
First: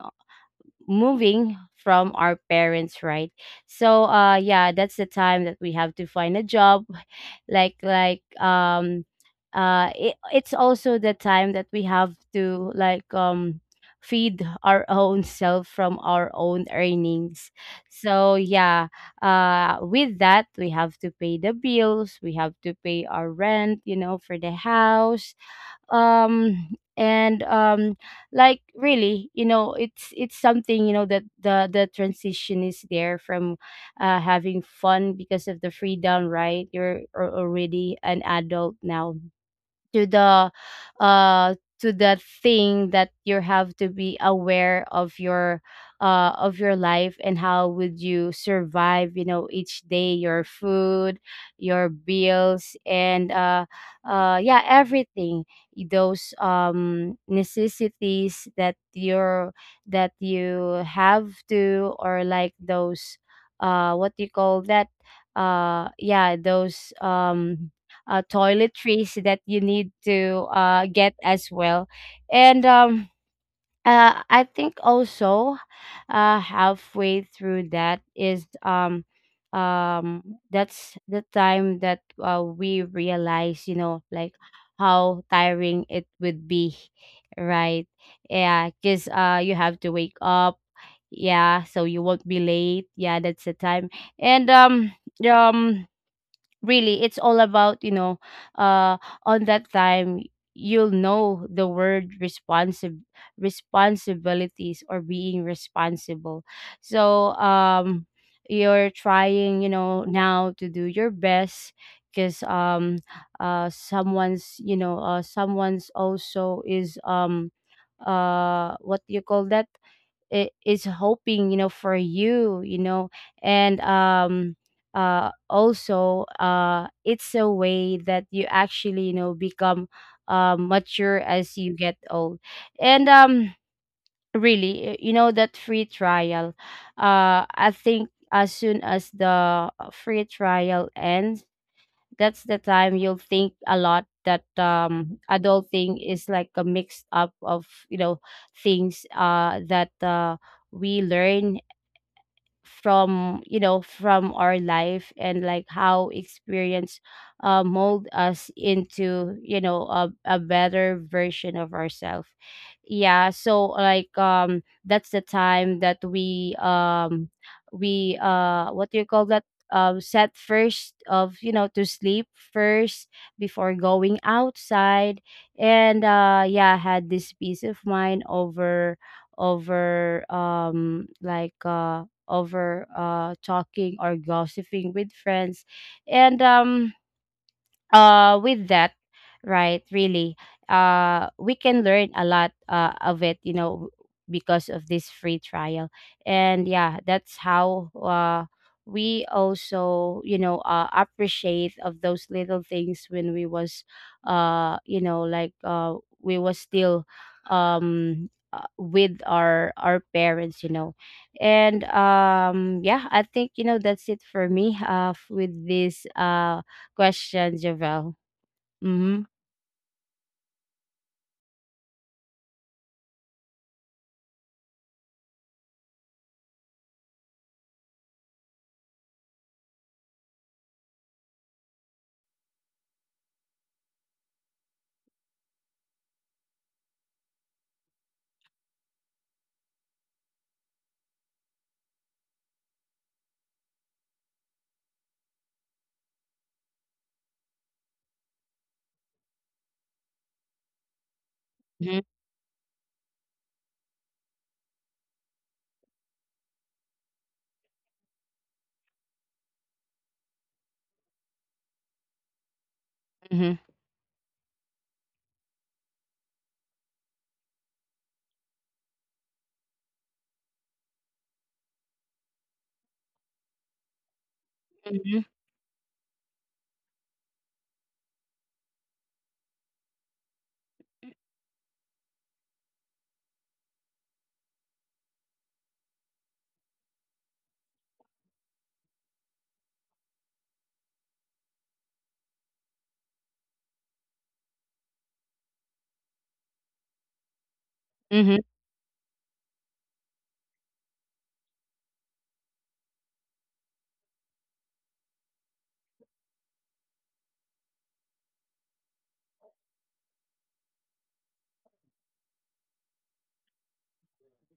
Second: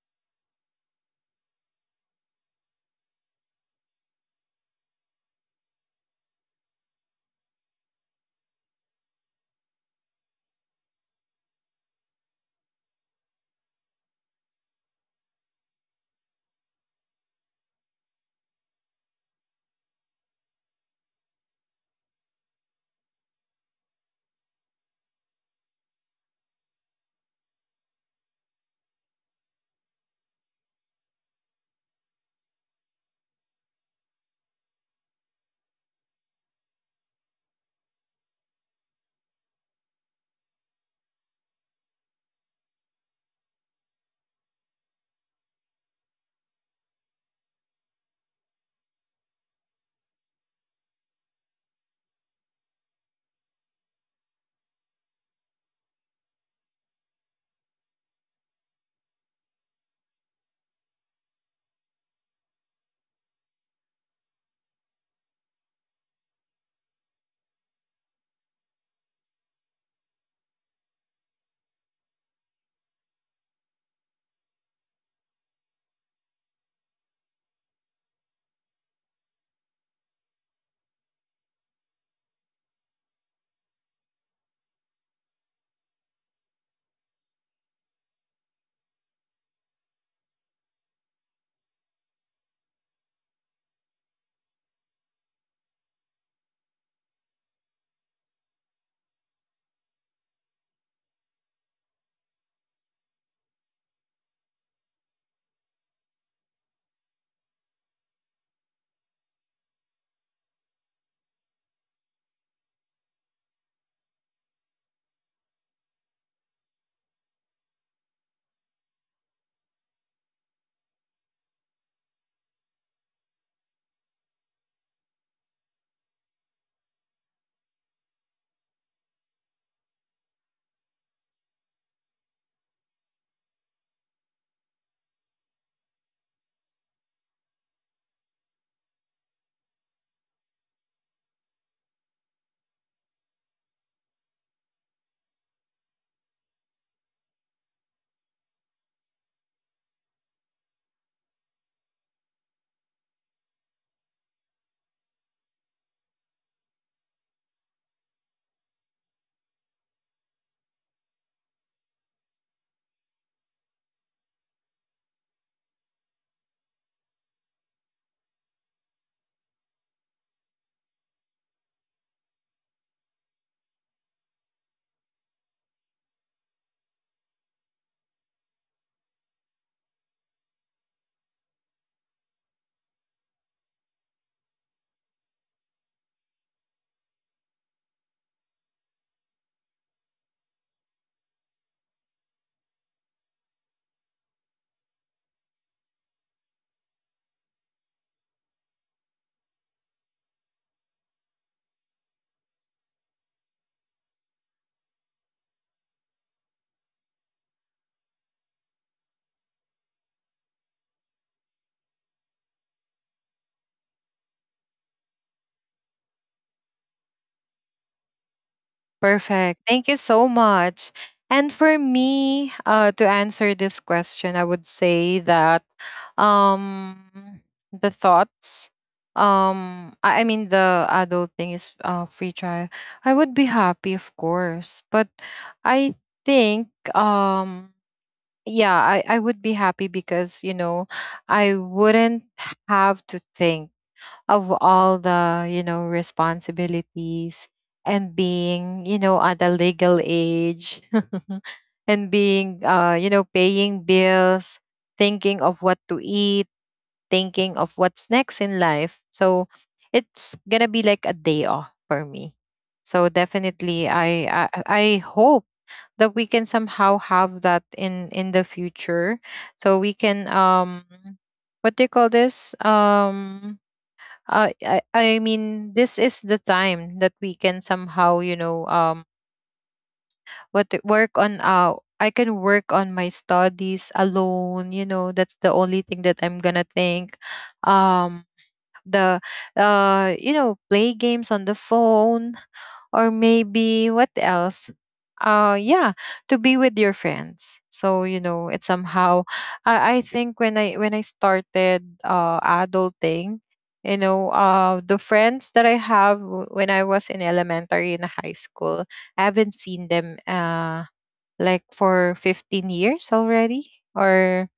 from our parents, right? So yeah, that's the time that we have to find a job *laughs* like like, it, it's also the time that we have to like feed our *laughs* own self from our own earnings. So yeah, with that, we have to pay the bills, we have to pay our rent, you know, for the house. Um and um like really, you know, it's something, you know, that the transition is there from having fun because of the freedom, right? You're already an adult now, to the, uh to the thing that you have to be aware of your, of your life, and how would you survive, you know, each day, your food, your bills, and yeah, everything. Those necessities that you're, that you have to, or like those, what do you call that, yeah, those, toiletries that you need to, get as well. And I think also, halfway through that is, um, that's the time that, we realize, you know, like how tiring it would be, right? Yeah, because, you have to wake up. Yeah, so you won't be late. Yeah, that's the time. And, um, really it's all about, you know, uh on that time, you'll know the word responsive responsibilities, or being responsible. So you're trying, you know, now to do your best, because someone's, you know, someone's also is, what do you call that, I- is hoping, you know, for you, you know. And also, it's a way that you actually, you know, become, mature as you get old. And really, you know, that free trial, I think as soon as the, free trial ends, that's the time you'll think a lot that adulting is like a mix up of, you know, things that we learn from, you know, from our life, and like how experience, mold us into, you know, a better version of ourselves. Yeah, so like that's the time that we what do you call that, set first of, you know, to sleep first before going outside. And yeah, had this peace of mind over, over um like uh over, talking or gossiping with friends. And with that, right, really, we can learn a lot of it, you know, because of this free trial. And yeah, that's how we also, you know, appreciate of those little things when we was, you know, like we was still, with our parents, you know. And yeah, I think, you know, that's it for me with this, question, Javelle. Mhm, Perfect. Thank you so much. And for me, to answer this question, I would say that um, the thoughts, I mean, the adult thing is free trial. I would be happy, of course, but I think, um, yeah, I would be happy because, you know, I wouldn't have to think of all the, you know, responsibilities, and being, you know, at a legal age. mhm, *laughs* And being, you know, paying bills, thinking of what to eat, thinking of what's next in life. So it's gonna be like a day off for me. So mhm, definitely, I hope that we can somehow have that in the future. So we can what do you call this I, mhm, I mean, this is the time that we can somehow, you know, work on. I can work on my studies alone, you know. That's the only thing that I'm gonna think. Um the You know, play games on the phone, or maybe what else. Yeah, to be with your friends. So you mhm, know, it's somehow, I think when I started adulting, you know, the friends that I have when I was in elementary and high school, I haven't seen them like for 15 years already or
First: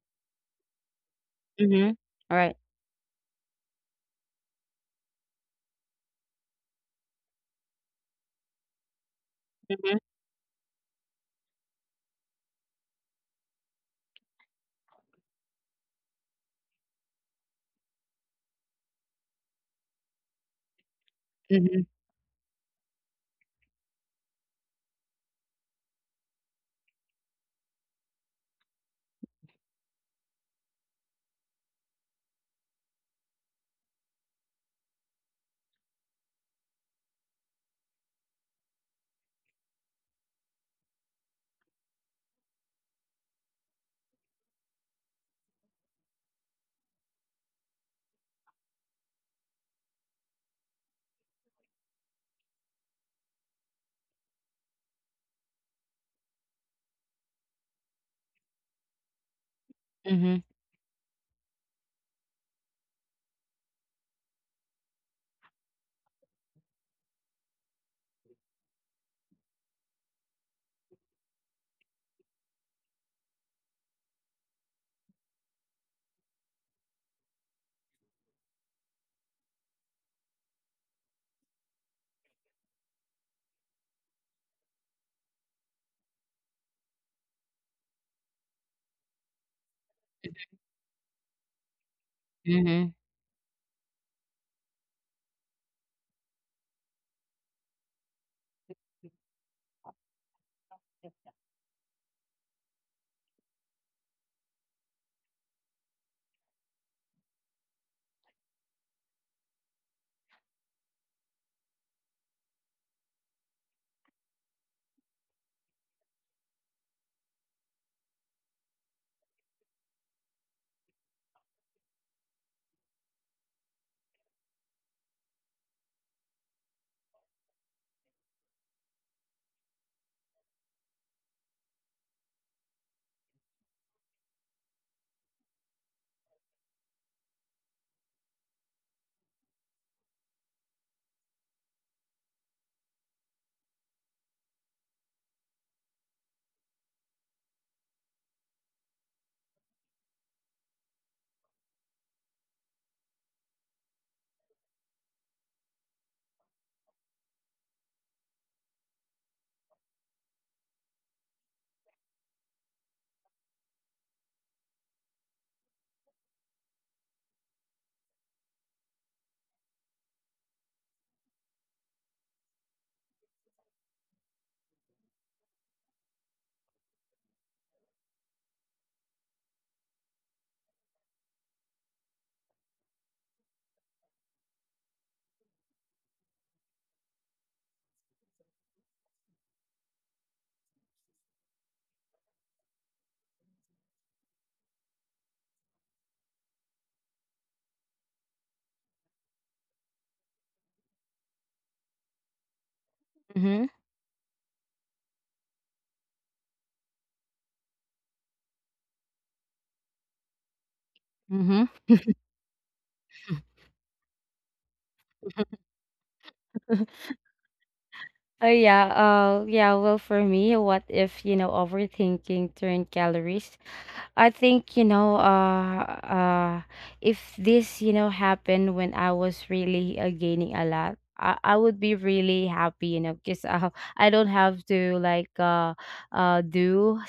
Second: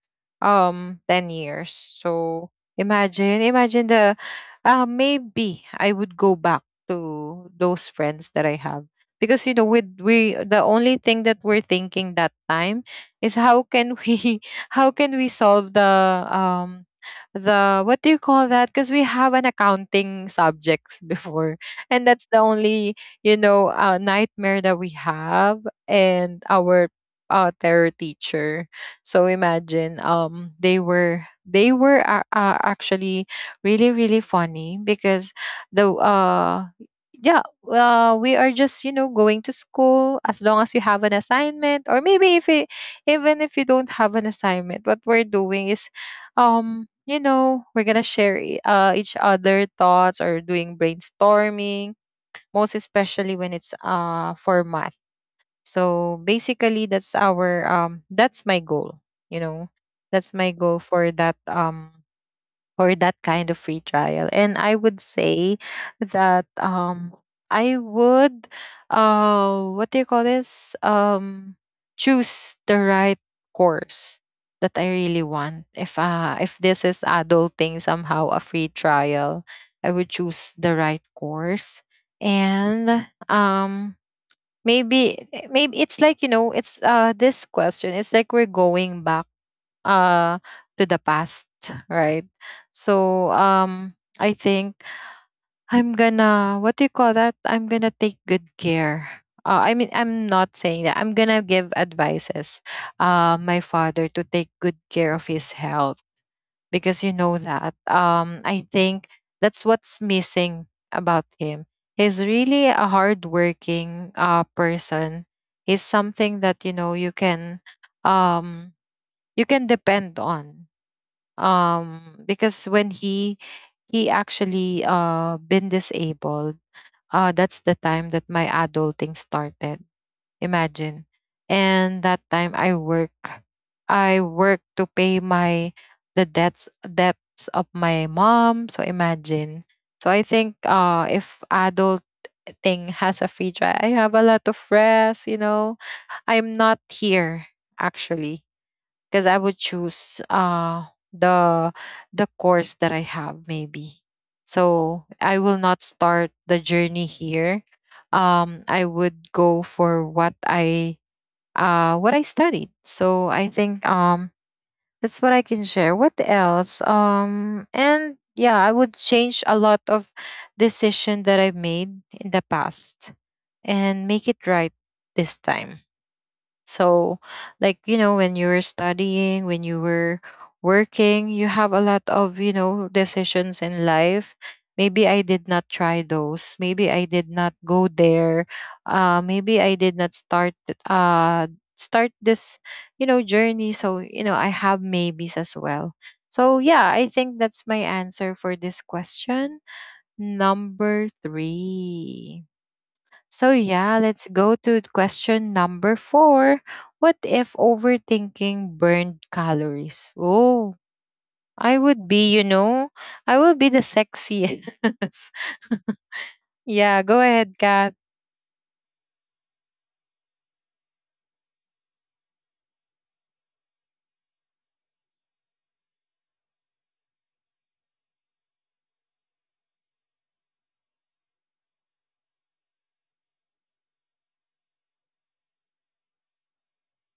10 years. mhm. So Alright. imagine the maybe I would go back to those friends that I have. Because you know, with Mhm, we, the only thing that we're thinking that time is how can we, *laughs* how can we solve the um what do you call that? Because we have an accounting subjects before, mhm, and that's the only, you know, nightmare that we have, and our terror teacher. So imagine, they were actually really, really funny. Because the uh yeah, we are just, you know, going to school as long as you have an assignment, or maybe if it, even if you don't have an assignment, what we're doing is you know, we're gonna share, each other thoughts, or doing brainstorming, most especially when it's for math. So basically that's our that's my goal, you know, that's my mhm, goal for that kind of free trial. And I would say that I would what do you call this? Choose the right course that I really want. If this is adulting somehow a free trial, I would choose the right course. And maybe maybe it's like, you know, it's this question, it's like we're going back uh to the past, right? mhm. So I think I'm gonna what do you call that? I'm gonna take good care. I mean, I'm not saying that. I'm gonna give advices, my father, to take good care of his health because you know that. I think that's what's missing about him. He's really a hardworking person. He's something that, you know, um, you can depend on. Because when he actually been disabled, that's the time that my adulting started. Imagine. And that time I work to pay my the debts of my mom. So imagine. So I think, if adulting has a free try, I have a lot of rest, you know. I'm not here, actually, because I would choose the the course that I have, maybe. So I will not start the journey here. I would go for what I, what I studied. So I think, that's what I can share. What else? And yeah, I would change a lot of decision that I've made in the past, and make it right this time. So, like, you know, when you were studying, when you were working, you have a lot of, you know, decisions in life. Maybe I did not try those. Maybe I did not go there. Maybe I did not start this, you know, journey. So, you know, I have maybes as well. So yeah, I think that's my answer for this question. Number three. So Mhm, yeah, let's go to question number four. What if overthinking burned calories? Oh, mhm. I would be, you know, I will be the sexiest. *laughs* Yeah, go *laughs* ahead, Kath. Oh, yeah, yeah, well, for me, what if, you know, overthinking turned calories, I think, you know, if this, you know, happened when I was really, gaining a lot, I would be really happy, you know, because I *laughs* I don't have to like, do,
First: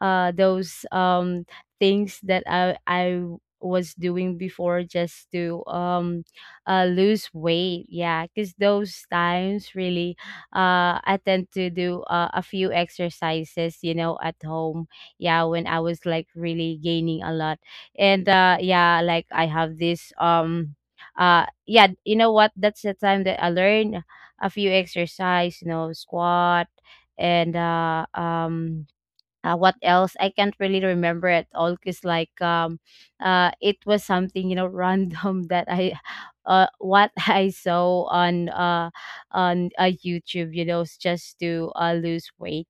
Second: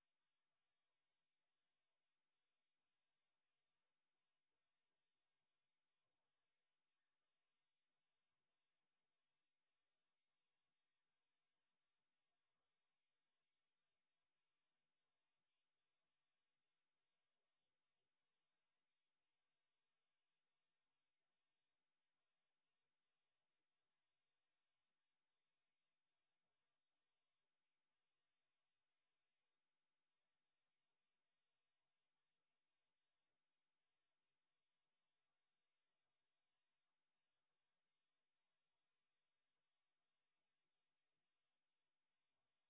those, things that I was doing before just to, lose weight. Yeah, because those times really, I tend to do, a few exercises, you know, at home. Yeah, when I was like really gaining a lot. And yeah, like I have this, yeah, you know what, that's the time that I learned a few exercise, you know, squat. And what else? I can't really remember at all, because like it was something, you know, *laughs* random that I, what *laughs* I saw on YouTube, you know, just to lose weight.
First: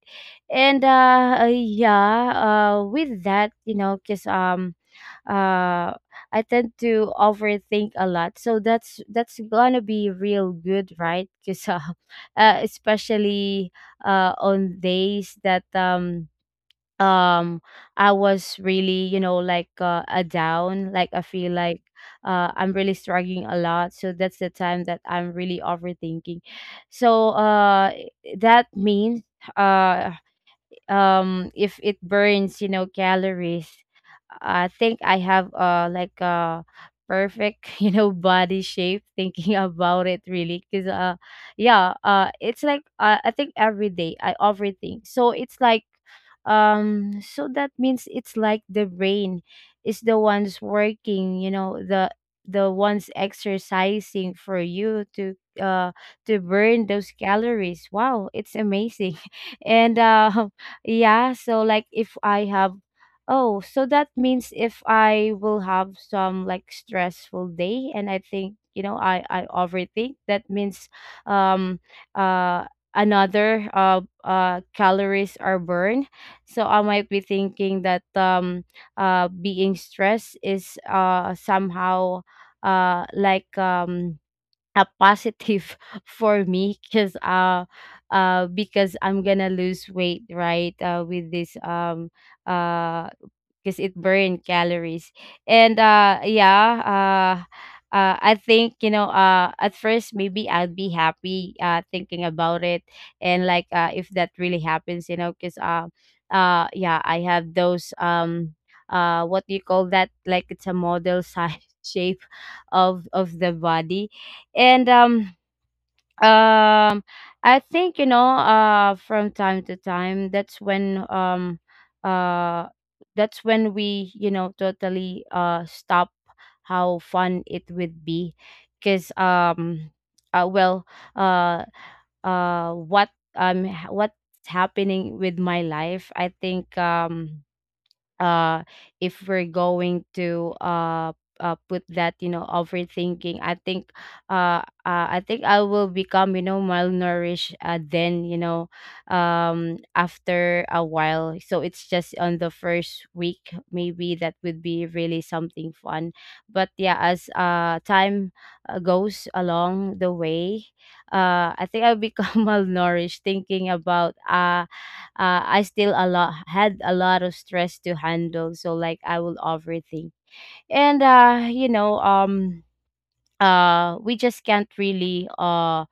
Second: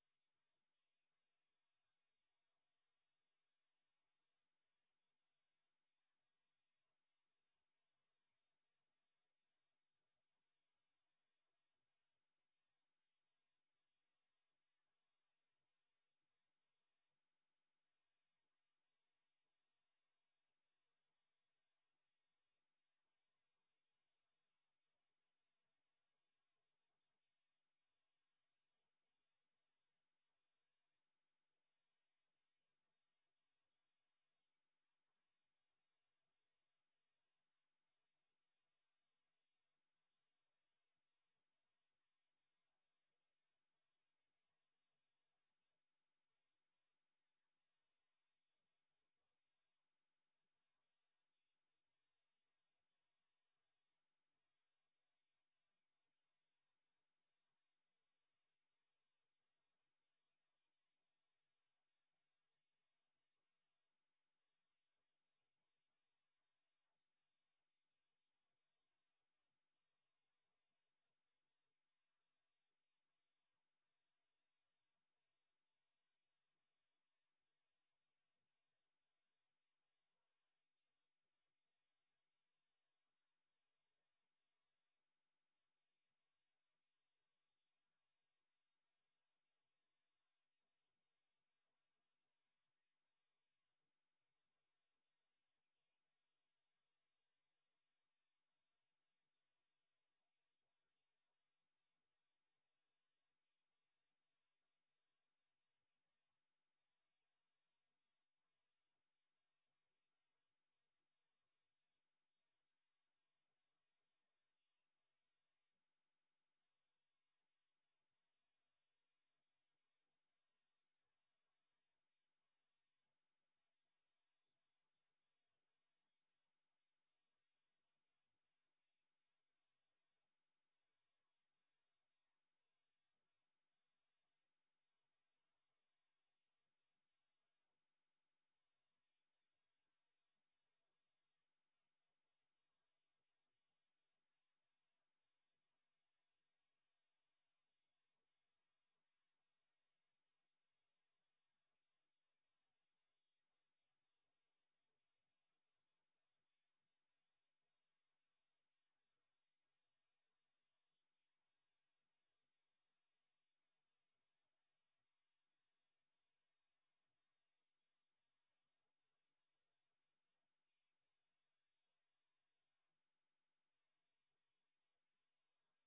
And yeah, with that, you know, because uh I tend to overthink a lot. So that's gonna be real good, right? Because, *laughs* especially on days that um I was really, you know, like, a down, like I feel like I'm really struggling a lot, so that's the time that I'm really overthinking. So that means, uh if it burns, you know, calories, I think I have, like a perfect *laughs* you know, body shape, thinking about it. Really, because yeah it's like, I think every day I overthink, so it's like, so that means it's like the brain is the ones working, you know, the ones exercising for you to, uh to burn those calories. Wow, it's amazing *laughs* and yeah. So like, if I have, oh, so that means if I will have some like stressful day, and I think, you know, I overthink, that means, um uh another calories are burned. So I might be thinking that being stressed is, somehow, uh like um a positive *laughs* for me, because I'm gonna lose weight, right, with this, uh because it burn calories. And yeah, I think, you know. At first, maybe I'd be happy, thinking about it. And like, if that really happens, you know, because, yeah, I have those, what do you call that, like it's a model size *laughs* shape of the body. And, um, I think, you know, from time to time, that's when, uh, that's when we, you know, totally stop how fun it would be. Because, well, uh, what what's happening with my life? I think uh if we're going to put that, you know, overthinking, I think, I think I will become, you know, malnourished, then, you know, after a while. So it's just on the first week maybe that would be really something fun. But yeah, as time, goes along the way, I think I'll become *laughs* malnourished thinking about, I still a lot had a lot of stress to handle. So like I will overthink, and we just can't really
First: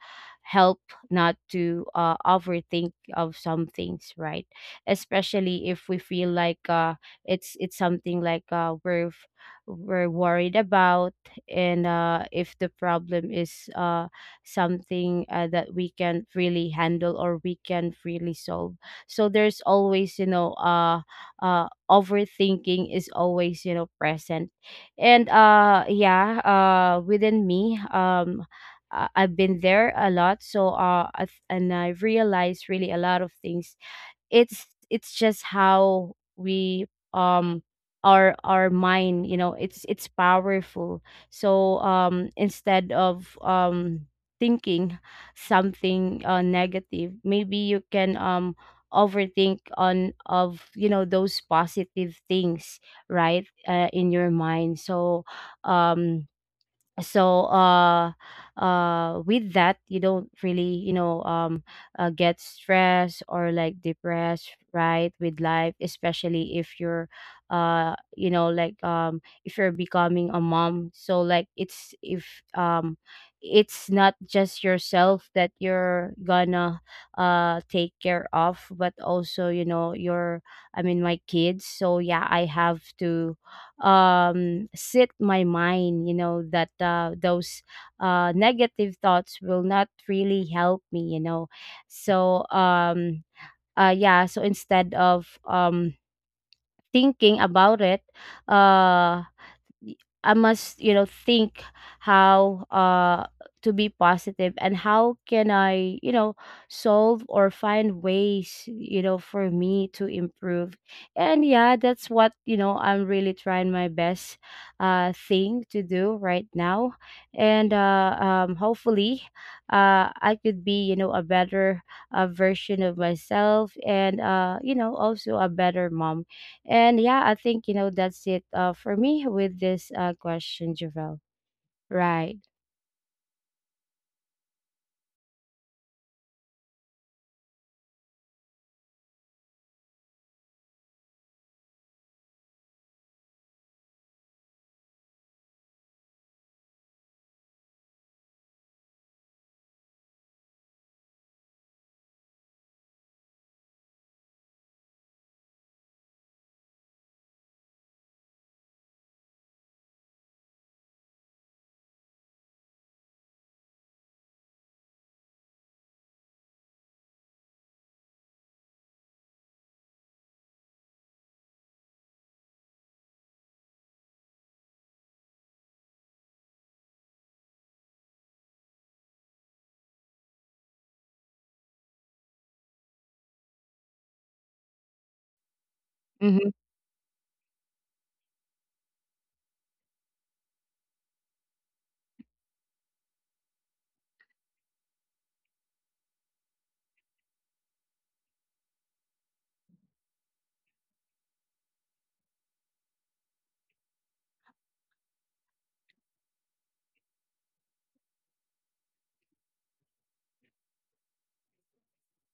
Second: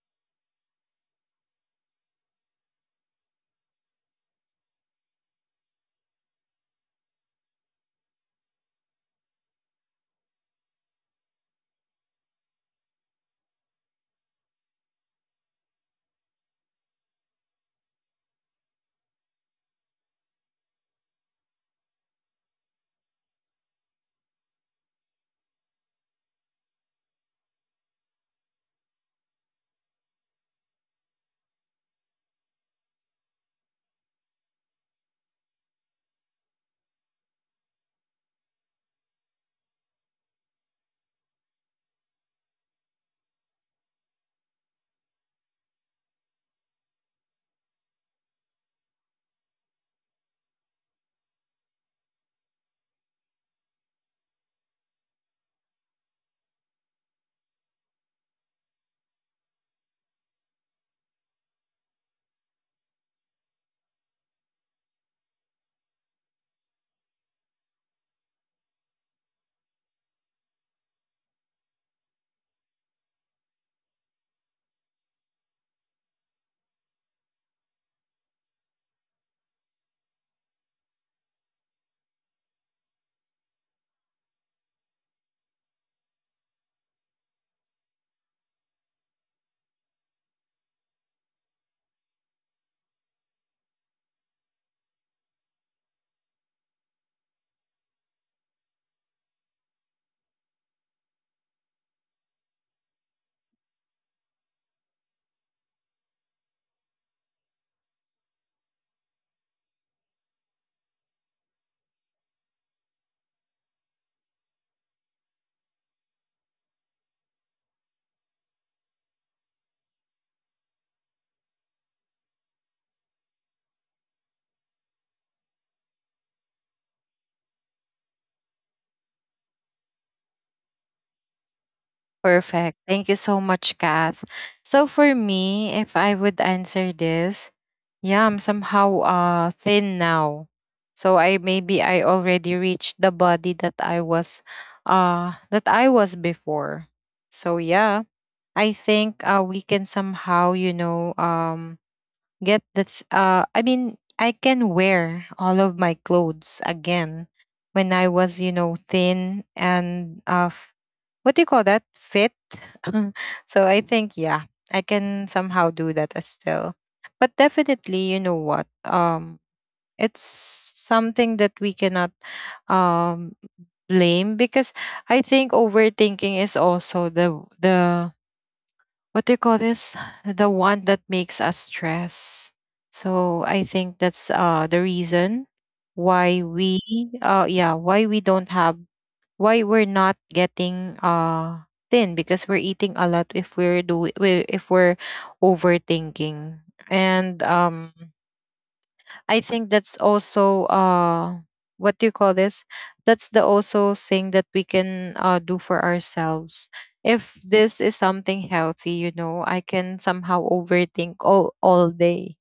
help not to overthink of some things, right? Especially if we feel like it's something like we're worried about. And if the problem is something that we can't really handle or we can't really solve, so there's always overthinking is always, you know, present. And yeah, within me. I've been there a lot, so and I realized really a lot of things. It's just how we, um our mind, you know, it's powerful. So instead of thinking something negative, maybe you can overthink on of, you know, those positive things, right, in your mind. So um so uh with that you don't really, you know, get stressed or like depressed, right, with life, especially if you're, if you're becoming a mom. So like it's, if it's not just yourself that you're gonna take care of, but also, you know, your, I mean, my kids. So yeah, I have to sit my mind, you know, that those negative thoughts will not really help me, you know. So yeah, so instead of thinking about it, uh y- I must, you know, think how to be positive, and how can I, you know, solve or find ways, you know, for me to improve. And yeah, that's what, you know, I'm really trying my best thing to do right now. And hopefully I could be, you know, a better version of myself, and you know, also a better mom. And yeah, I think, you know, that's it, for me, with this question, Javel. Right. Perfect. Thank you so much, Kath. So, for me, if I would answer this, yeah, I'm somehow thin now. So, I maybe I already reached the body that I was that I was before. So yeah, I think, we can somehow, you know, I mean, I can wear all of my clothes again when I was, you know, thin and what do you call that? Fit. *laughs* So I think, yeah, I can somehow do that as still. But definitely, you know what? It's something that we cannot um blame because I think overthinking is also the what do you call this? The one that makes us stress. So I think that's the reason why Mm-hmm. we yeah, why we don't have why we're not getting thin because we're eating a lot if we're overthinking. And I think that's also what do you call this? That's the also thing that we can do for ourselves. If this is something healthy, you know, I can somehow overthink all day.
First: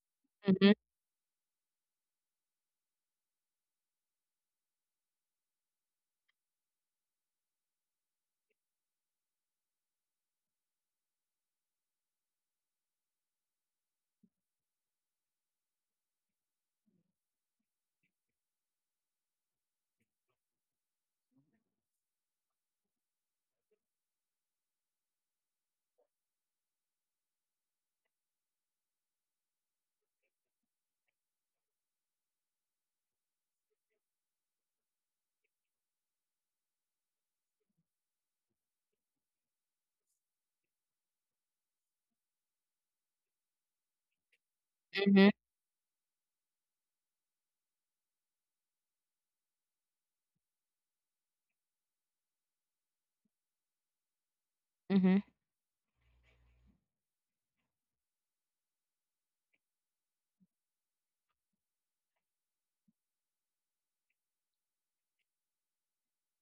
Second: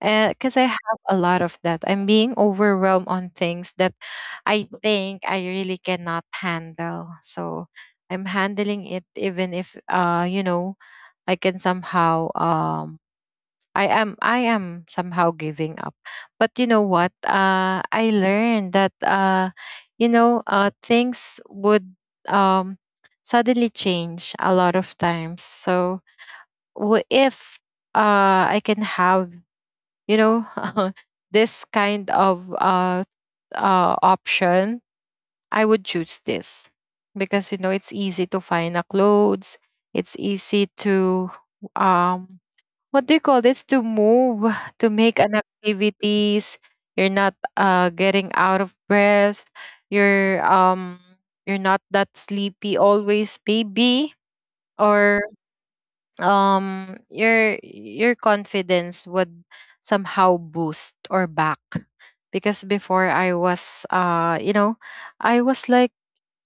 Because I Mhm, have a lot of that. I'm being overwhelmed on things that I think I really cannot handle. So I'm handling it even if you know, I can somehow I am somehow giving up. But you know what? I learned that you know things would um suddenly change a lot of times. So w- if I can have, you know, *laughs* this kind of option, I would choose this because you know it's easy to find a clothes, it's easy to um what do you call this to move to make mhm, an activities you're not getting out of breath you're um you're not that sleepy always maybe mhm, or mhm, your confidence would somehow boost or back because before I was you know I was like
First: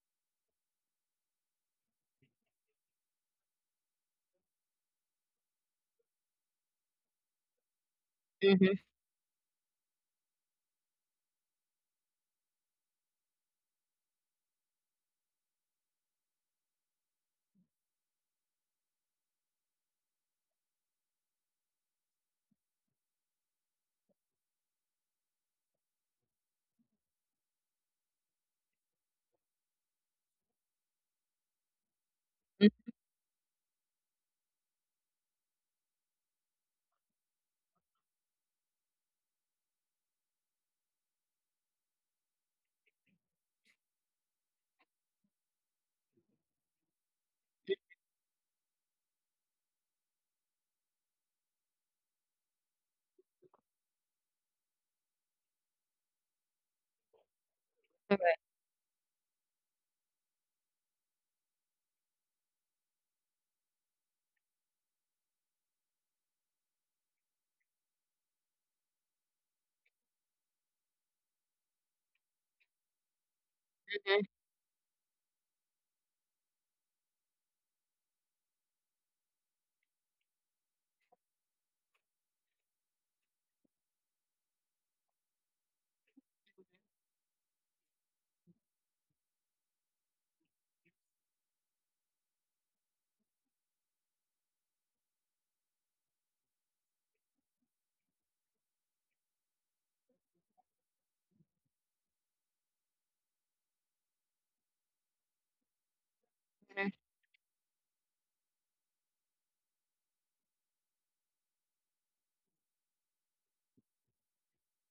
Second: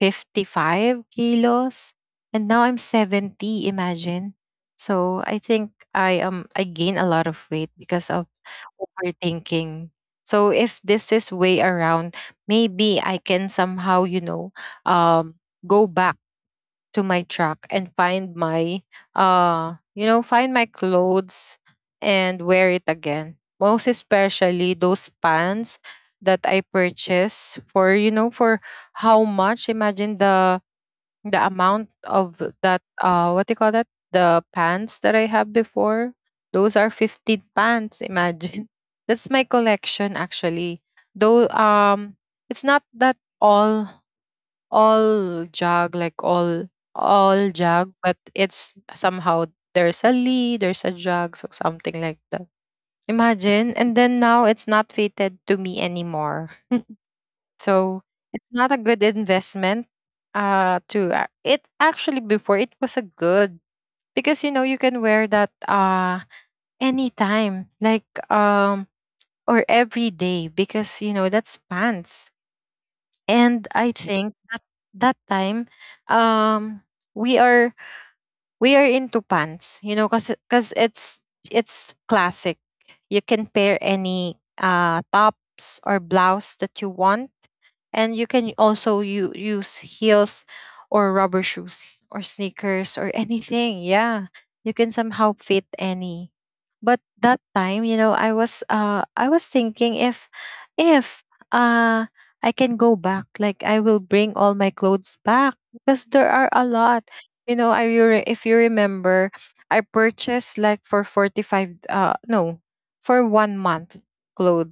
55 kilos and now I'm 70, imagine. So I think I gain a lot of weight because of mhm, overthinking. So if this is way around, maybe I can somehow, you know, um go back to my truck and find my you know find my clothes and wear it again, most especially those pants that I purchased for you know for how much, imagine the amount of that what do you call that, the pants that I have before, those are 15 pants, imagine. *laughs* That's my collection actually, though it's not that all all jug like all jug but it's somehow there's a lee there's a jug, so something like that, imagine. And then now it's not fitted to me anymore. So it's not a good investment it actually before it was a good because you know you can wear that anytime like or every day because you know that's pants. And I mhm, think that that time, um we are we are into pants, you know, because it's classic. You can pair any tops or blouse that you want, and you can also use heels or rubber shoes or sneakers or anything, yeah, you can somehow fit any. But that time, you know, I was I was thinking if if uh I can go back, like I will bring all my clothes back because there are a lot. You know, if you remember, I purchased like for 45 uh no, for 1 month cloth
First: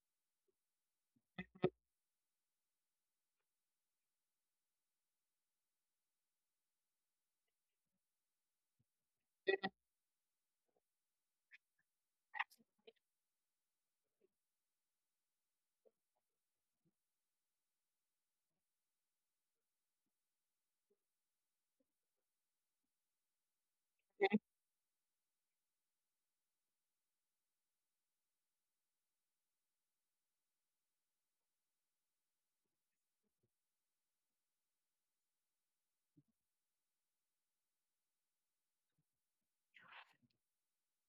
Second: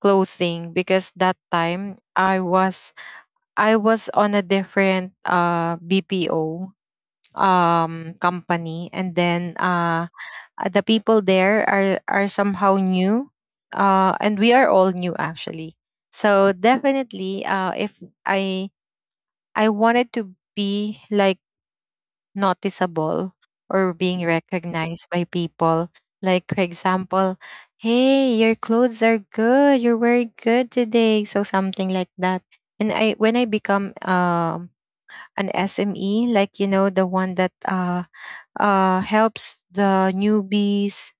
clothing, because that time I was on a different BPO um company, and then the people there are somehow new, and we are all new actually. So definitely if I wanted to be like noticeable or being recognized by people. Like, for example, hey, your clothes are good. You're wearing good today. So, something like that. And I, when I become an SME, like, you know, the one that helps the newbies,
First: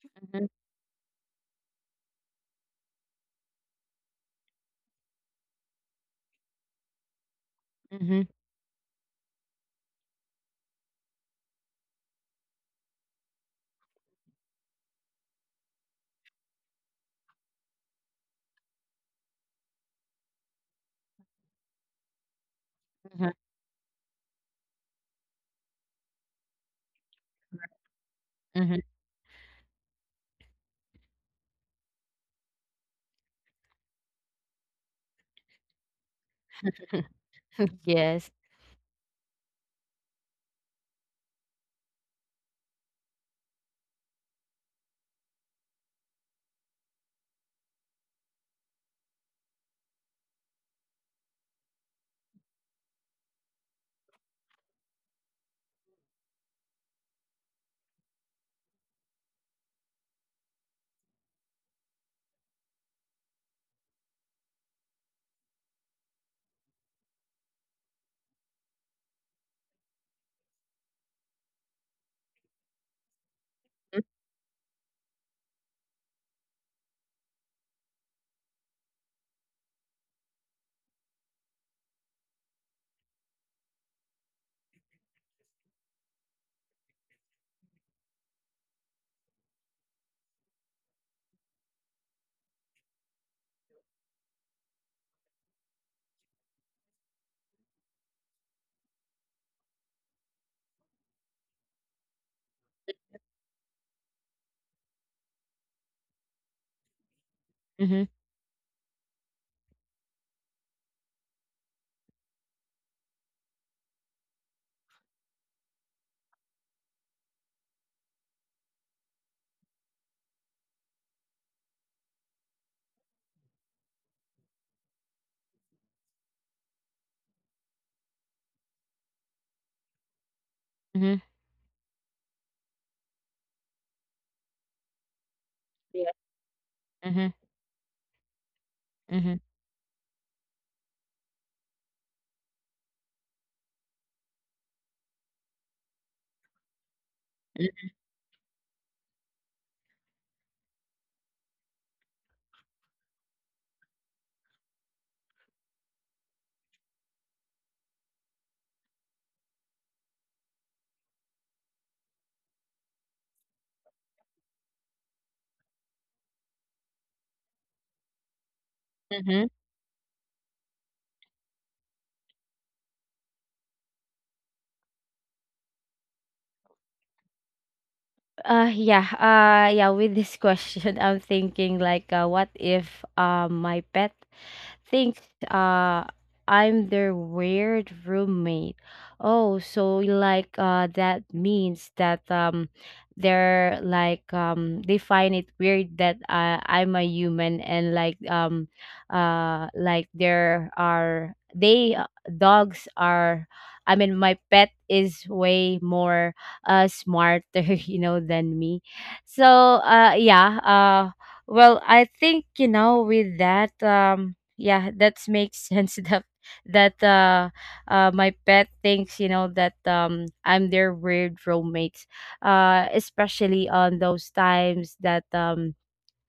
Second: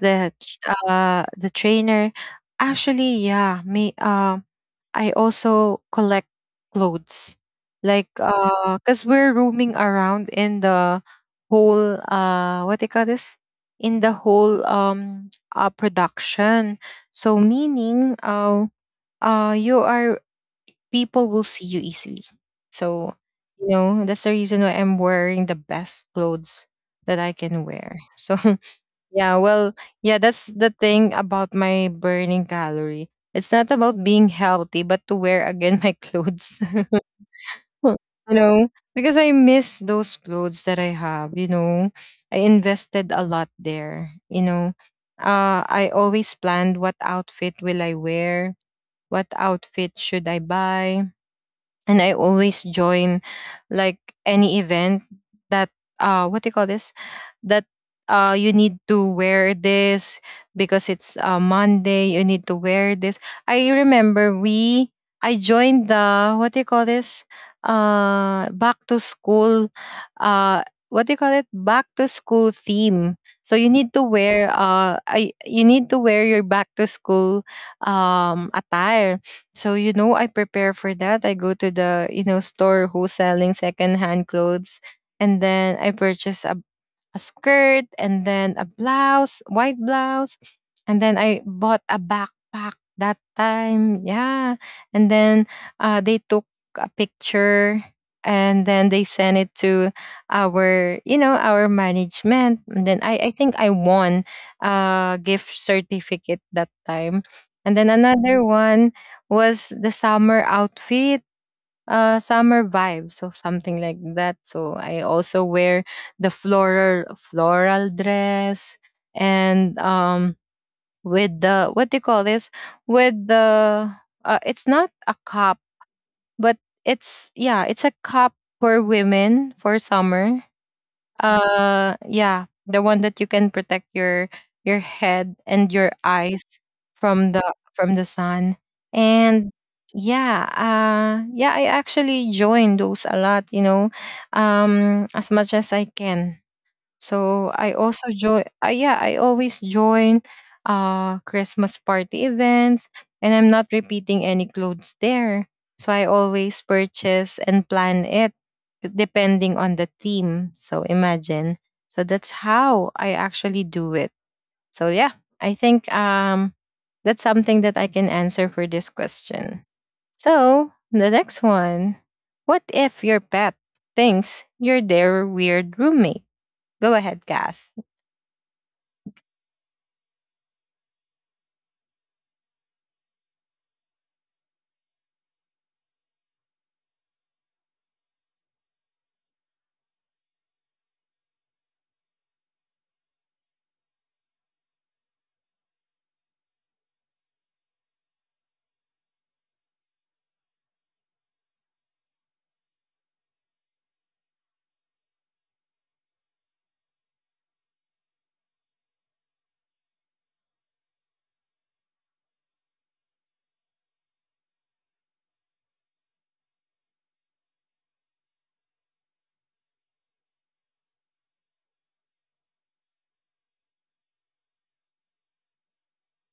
the, mhm, the trainer, actually, yeah, me, I also collect clothes. Like mhm, because we're roaming around in the whole what they call this? In the whole production. So meaning you are people will see you easily. So mhm, you know that's the reason why I'm wearing the best clothes that I can wear. So *laughs* mhm. Yeah, well, yeah, that's the thing about my burning calorie. It's not about being healthy, but to wear again my clothes. *laughs* *laughs* You Yes. know, because I miss those clothes that I have, you know. I invested a lot there, you know. I always planned what outfit will I wear, what outfit should I buy, and I always join like any event that what do you call this, that you need to wear this because it's Monday you need to wear this. I remember we I joined the what do you call this, back to school, uh what do you call it, back to school theme. So you need to wear you need to wear your back to school attire. So you know, I prepare for that. I go to the you know store who's selling secondhand clothes, and then I purchase a skirt and then a blouse, white blouse. And then I bought a backpack that time. Yeah. And then they took a picture and then they sent it to our, you know, our management. And then I think I won a gift certificate that time. And then Mhm, another one was the summer outfit, summer vibes or something like that. So I also wear the floral dress and with the what do you call this, with the it's not a cup but it's yeah it's a cup for women for summer. mhm, Yeah, the one that you can protect your head and your yeah, eyes from mhm, the from the sun. mhm, And yeah, yeah, I actually join those a lot. You know, as much as I can. So I also join yeah, I always join Christmas party events, and I'm not repeating any clothes there. So I always purchase and plan it depending on the theme. So imagine. So that's how I actually do it. So yeah, I think that's something that I can answer for this mhm, mhm. question. So, the next one. What if your pet thinks you're their weird roommate? Go ahead, Kath. Yeah, with this question, *laughs* I'm thinking like, what if my pet thinks I'm their weird roommate. Oh, so like that means that they're like they find it weird that, I'm a human, and like there are they dogs are, I mean, my pet is way more smarter, *laughs* you know, than me. So uh, yeah, uh, well, I think, you know, with that, yeah, that makes sense. *laughs* That that My pet thinks, you know, that I'm their weird roommates, especially on those times that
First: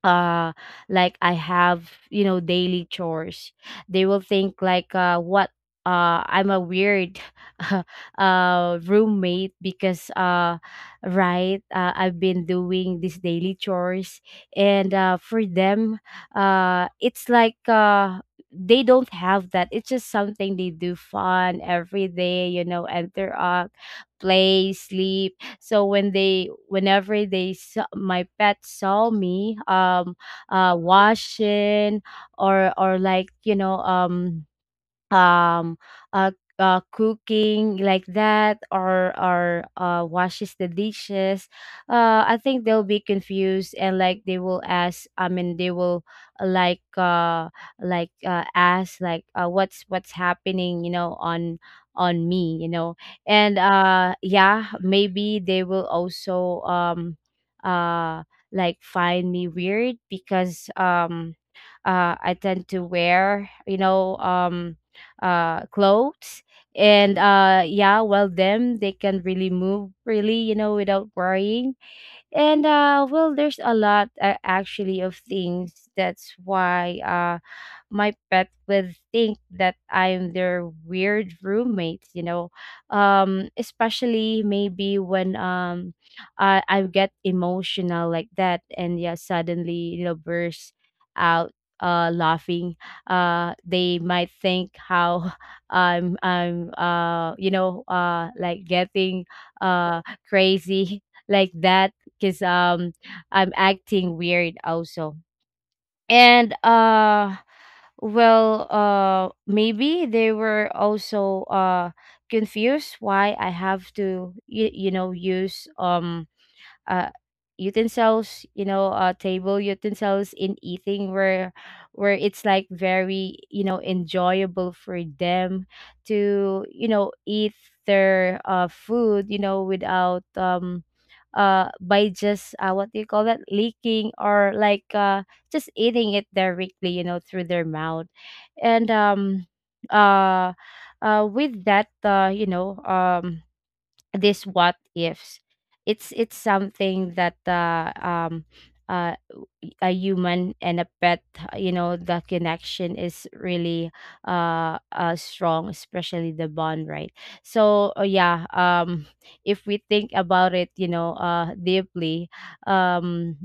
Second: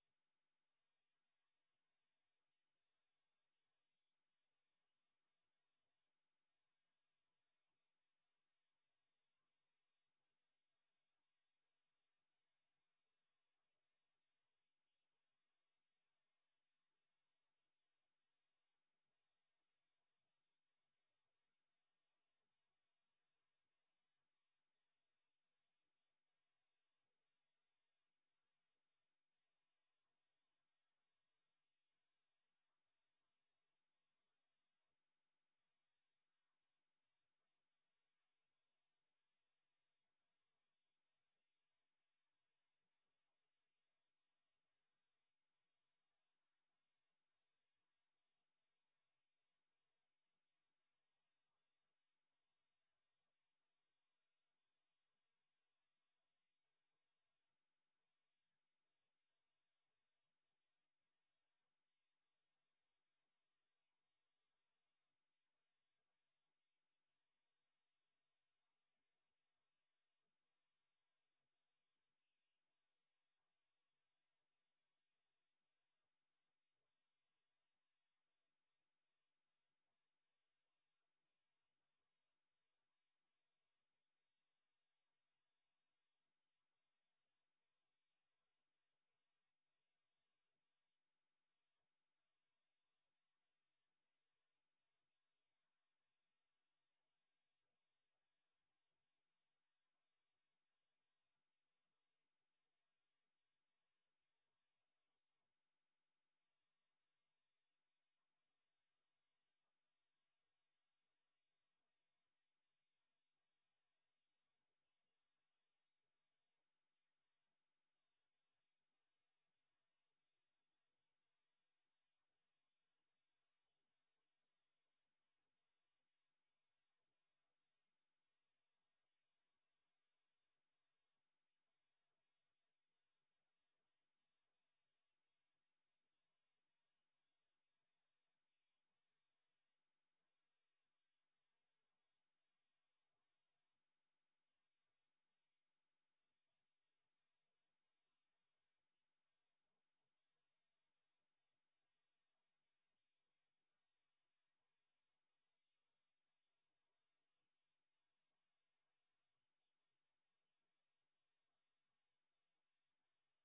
uh like I have, you know, daily chores. They will think like, what, I'm a weird *laughs* roommate, because right, I've been doing these daily chores, and for them it's like they don't have that. It's just something they do fun every day, you know, interact, play, sleep. So when they, whenever they saw, my pet saw me washing, or like, you know, um uh, cooking like that, or washes the dishes, I think they'll be confused, and like they will ask, I mean, they will, uh, like uh ask like, what's happening, you know, on me, you know. And yeah, maybe they will also uh like find me weird, because I tend to wear, you know, clothes, and yeah, well, them, they can really move really, you know, without worrying. And well, there's a lot, actually, of things, that's why my pet would think that I'm their weird roommate, you know. Especially maybe when I get emotional like that, and yeah, suddenly, you know, burst out laughing. Uh, they might think how *laughs* I'm you know, like getting uh crazy *laughs* like that, because I'm acting weird also. And well, maybe they were also confused why I have to, you know, use uh, utensils, you know, table utensils, in eating, where it's like very, you know, enjoyable for them to, you know, eat their, food, you know, without by just, what do you call that, leaking, or like just eating it directly, you know, through their mouth. And uh with that, you know, this what ifs. It's something that, uh, a human and a pet, you know, the connection is really, strong, especially the bond, right? So yeah, if we think about it, you know, deeply, um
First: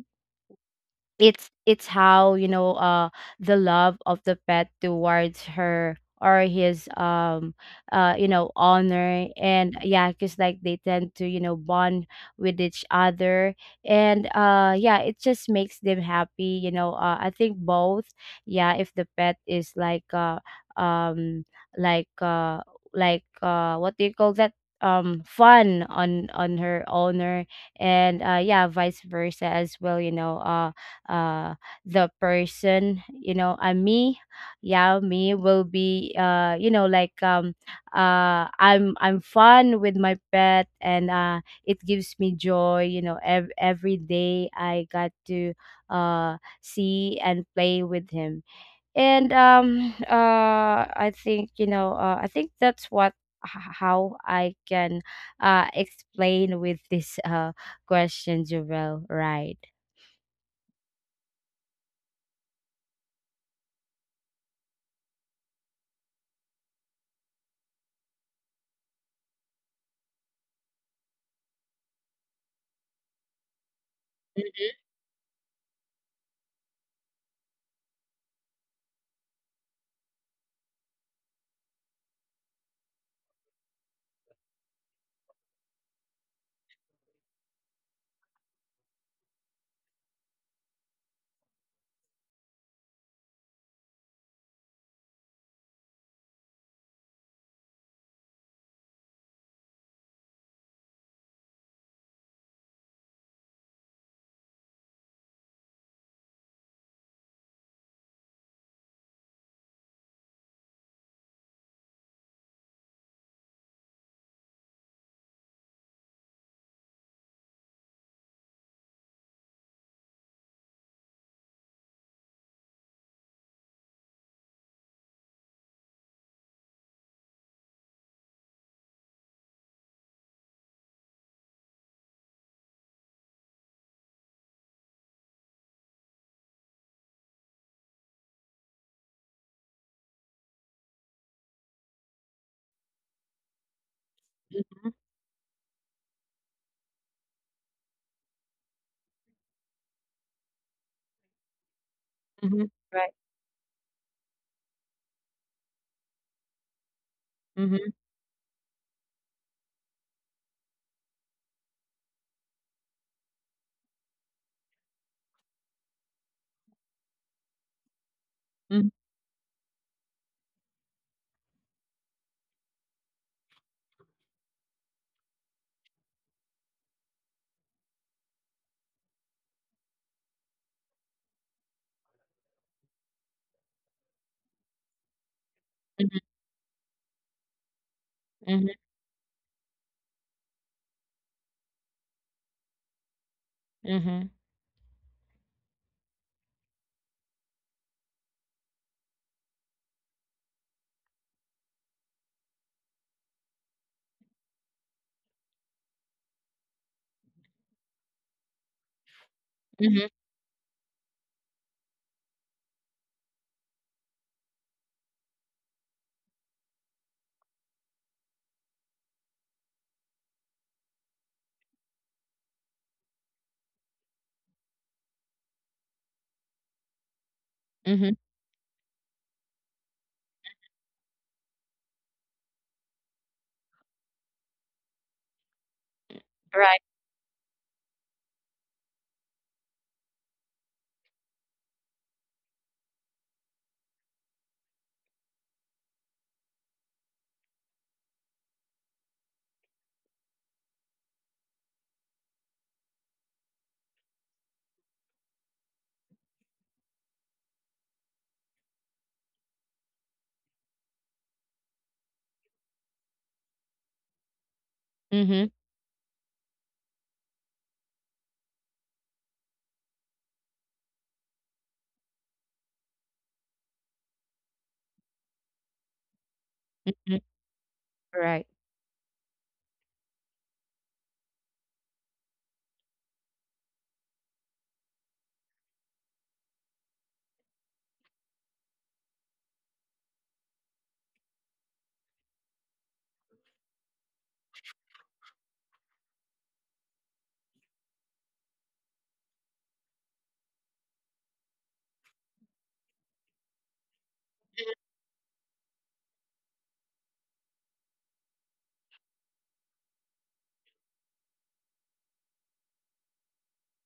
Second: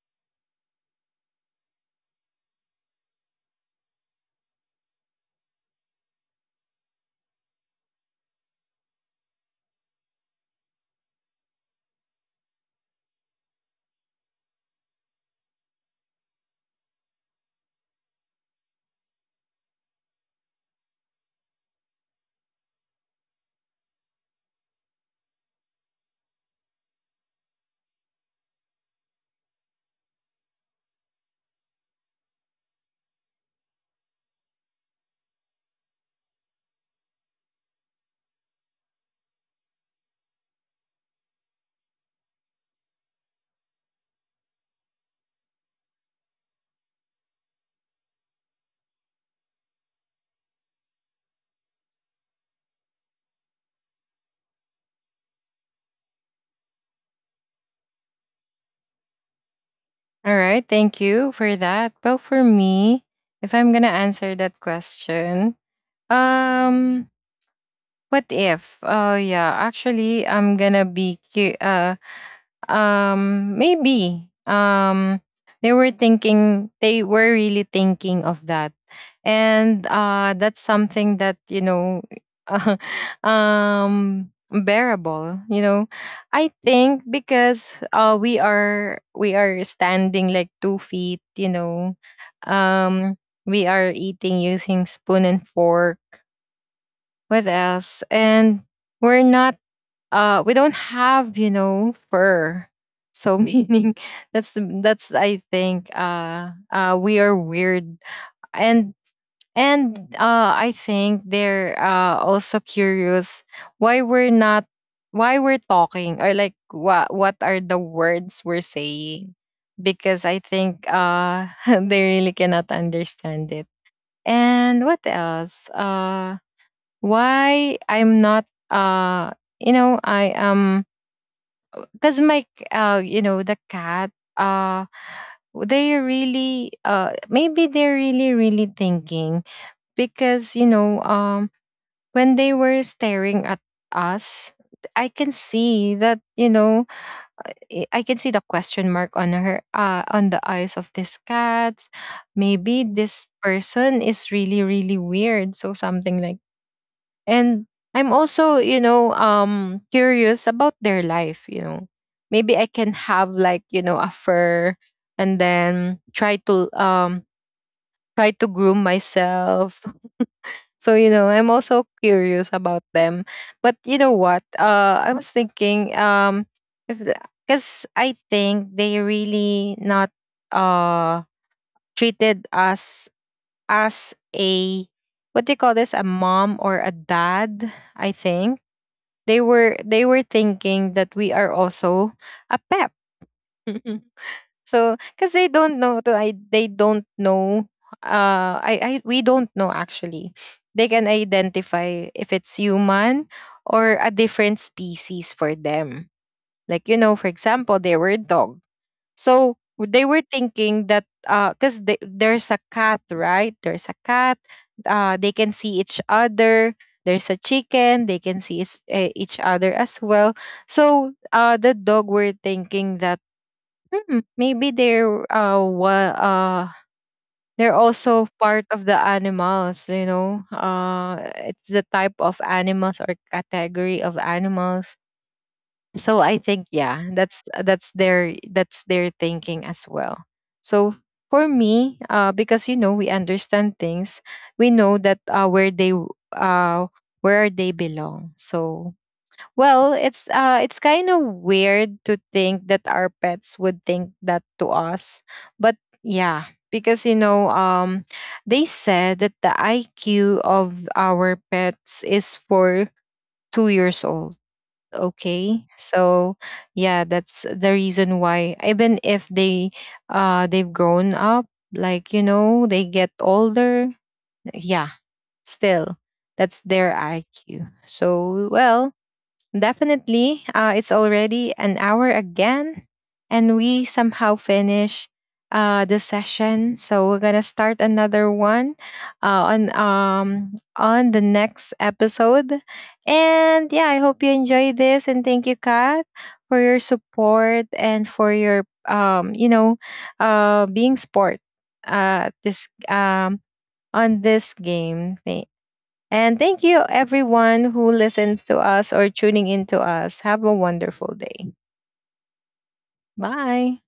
it's how, you know, the love of the pet towards her or his, you know, honor. And yeah, because like they tend to, you know, bond with each other, and yeah, it just makes them happy, you know. I think both, yeah, if the pet is like um like uh what do you call that, fun on her owner, and yeah, vice versa as well, you know, uh the person, you know, me, yeah, me will be you know, like I'm fun with my pet, and it gives me joy, you know, every day I got to see and play with him. And I think, you know, I think that's h- how I can explain with this question, Jovel, right? All right. Thank you for that. Well, for me, if I'm going to answer that question, um, what if? Oh, yeah. Actually, I'm going to be maybe. Mm, They were thinking, they were really thinking of that. And that's something that, you know, *laughs* bearable, you know. I think because we are standing like 2 feet, you know. Um, we are eating using spoon and fork. What else? And we're not we don't have you know fur, so meaning *laughs* that's the that's I think we are weird. and and I think they're also curious why we're not why we're talking or like what are the words we're saying, because I think *laughs* they really cannot understand it. And what else, why I'm not uh you know I am, because my you know the cat, uh they really maybe they're really really thinking, because you know when they were staring at us, mhm, I can see that, you know, I can see the question mark on her on the eyes of this cat, mhm, maybe right. this person is really really weird, so something like. And Mhm, I'm also, you know, curious about their life, you know, maybe I can have like, you know, a fur, and then try to try to mhm, groom myself. *laughs* So you know I'm also curious about them. But you know what, I was thinking if, because I think they really not uh treated us as a what do you call this, a mhm, mom or a dad. I mhm, think they were thinking that we are also a pep. *laughs* mhm, So because they don't know to I they don't know I we don't know actually they can identify if it's human or a different species for them. Like you know, for example, they were dog. So they mhm, were thinking that because there's a cat, right? There's a cat. They can see each other. There's a chicken. They can see each other as well. So the dog were thinking that hmm, maybe they're they're mhm, also part of the animals. You know, it's the type of animals or category of animals. So I think right. yeah that's their thinking as well. So for me because you know we understand things, we know that where they uh where they belong. So well, it's kind of weird to think that our pets would think that to us. But yeah, because you know they said that the IQ of our pets is for 2 years old, Mhm, okay? So yeah that's the reason why even if they they've grown up, like you know they get older, yeah, still, that's their mhm, IQ. right. So well. Definitely. It's already an hour again, and we somehow finish the session. So we're gonna start another one on the next episode. And yeah, I hope you enjoy this, and thank you, Kat, for your support and for your you know, being sport this on this game. Thank you, everyone who listens to us or tuning in to us. Have a wonderful day. Bye.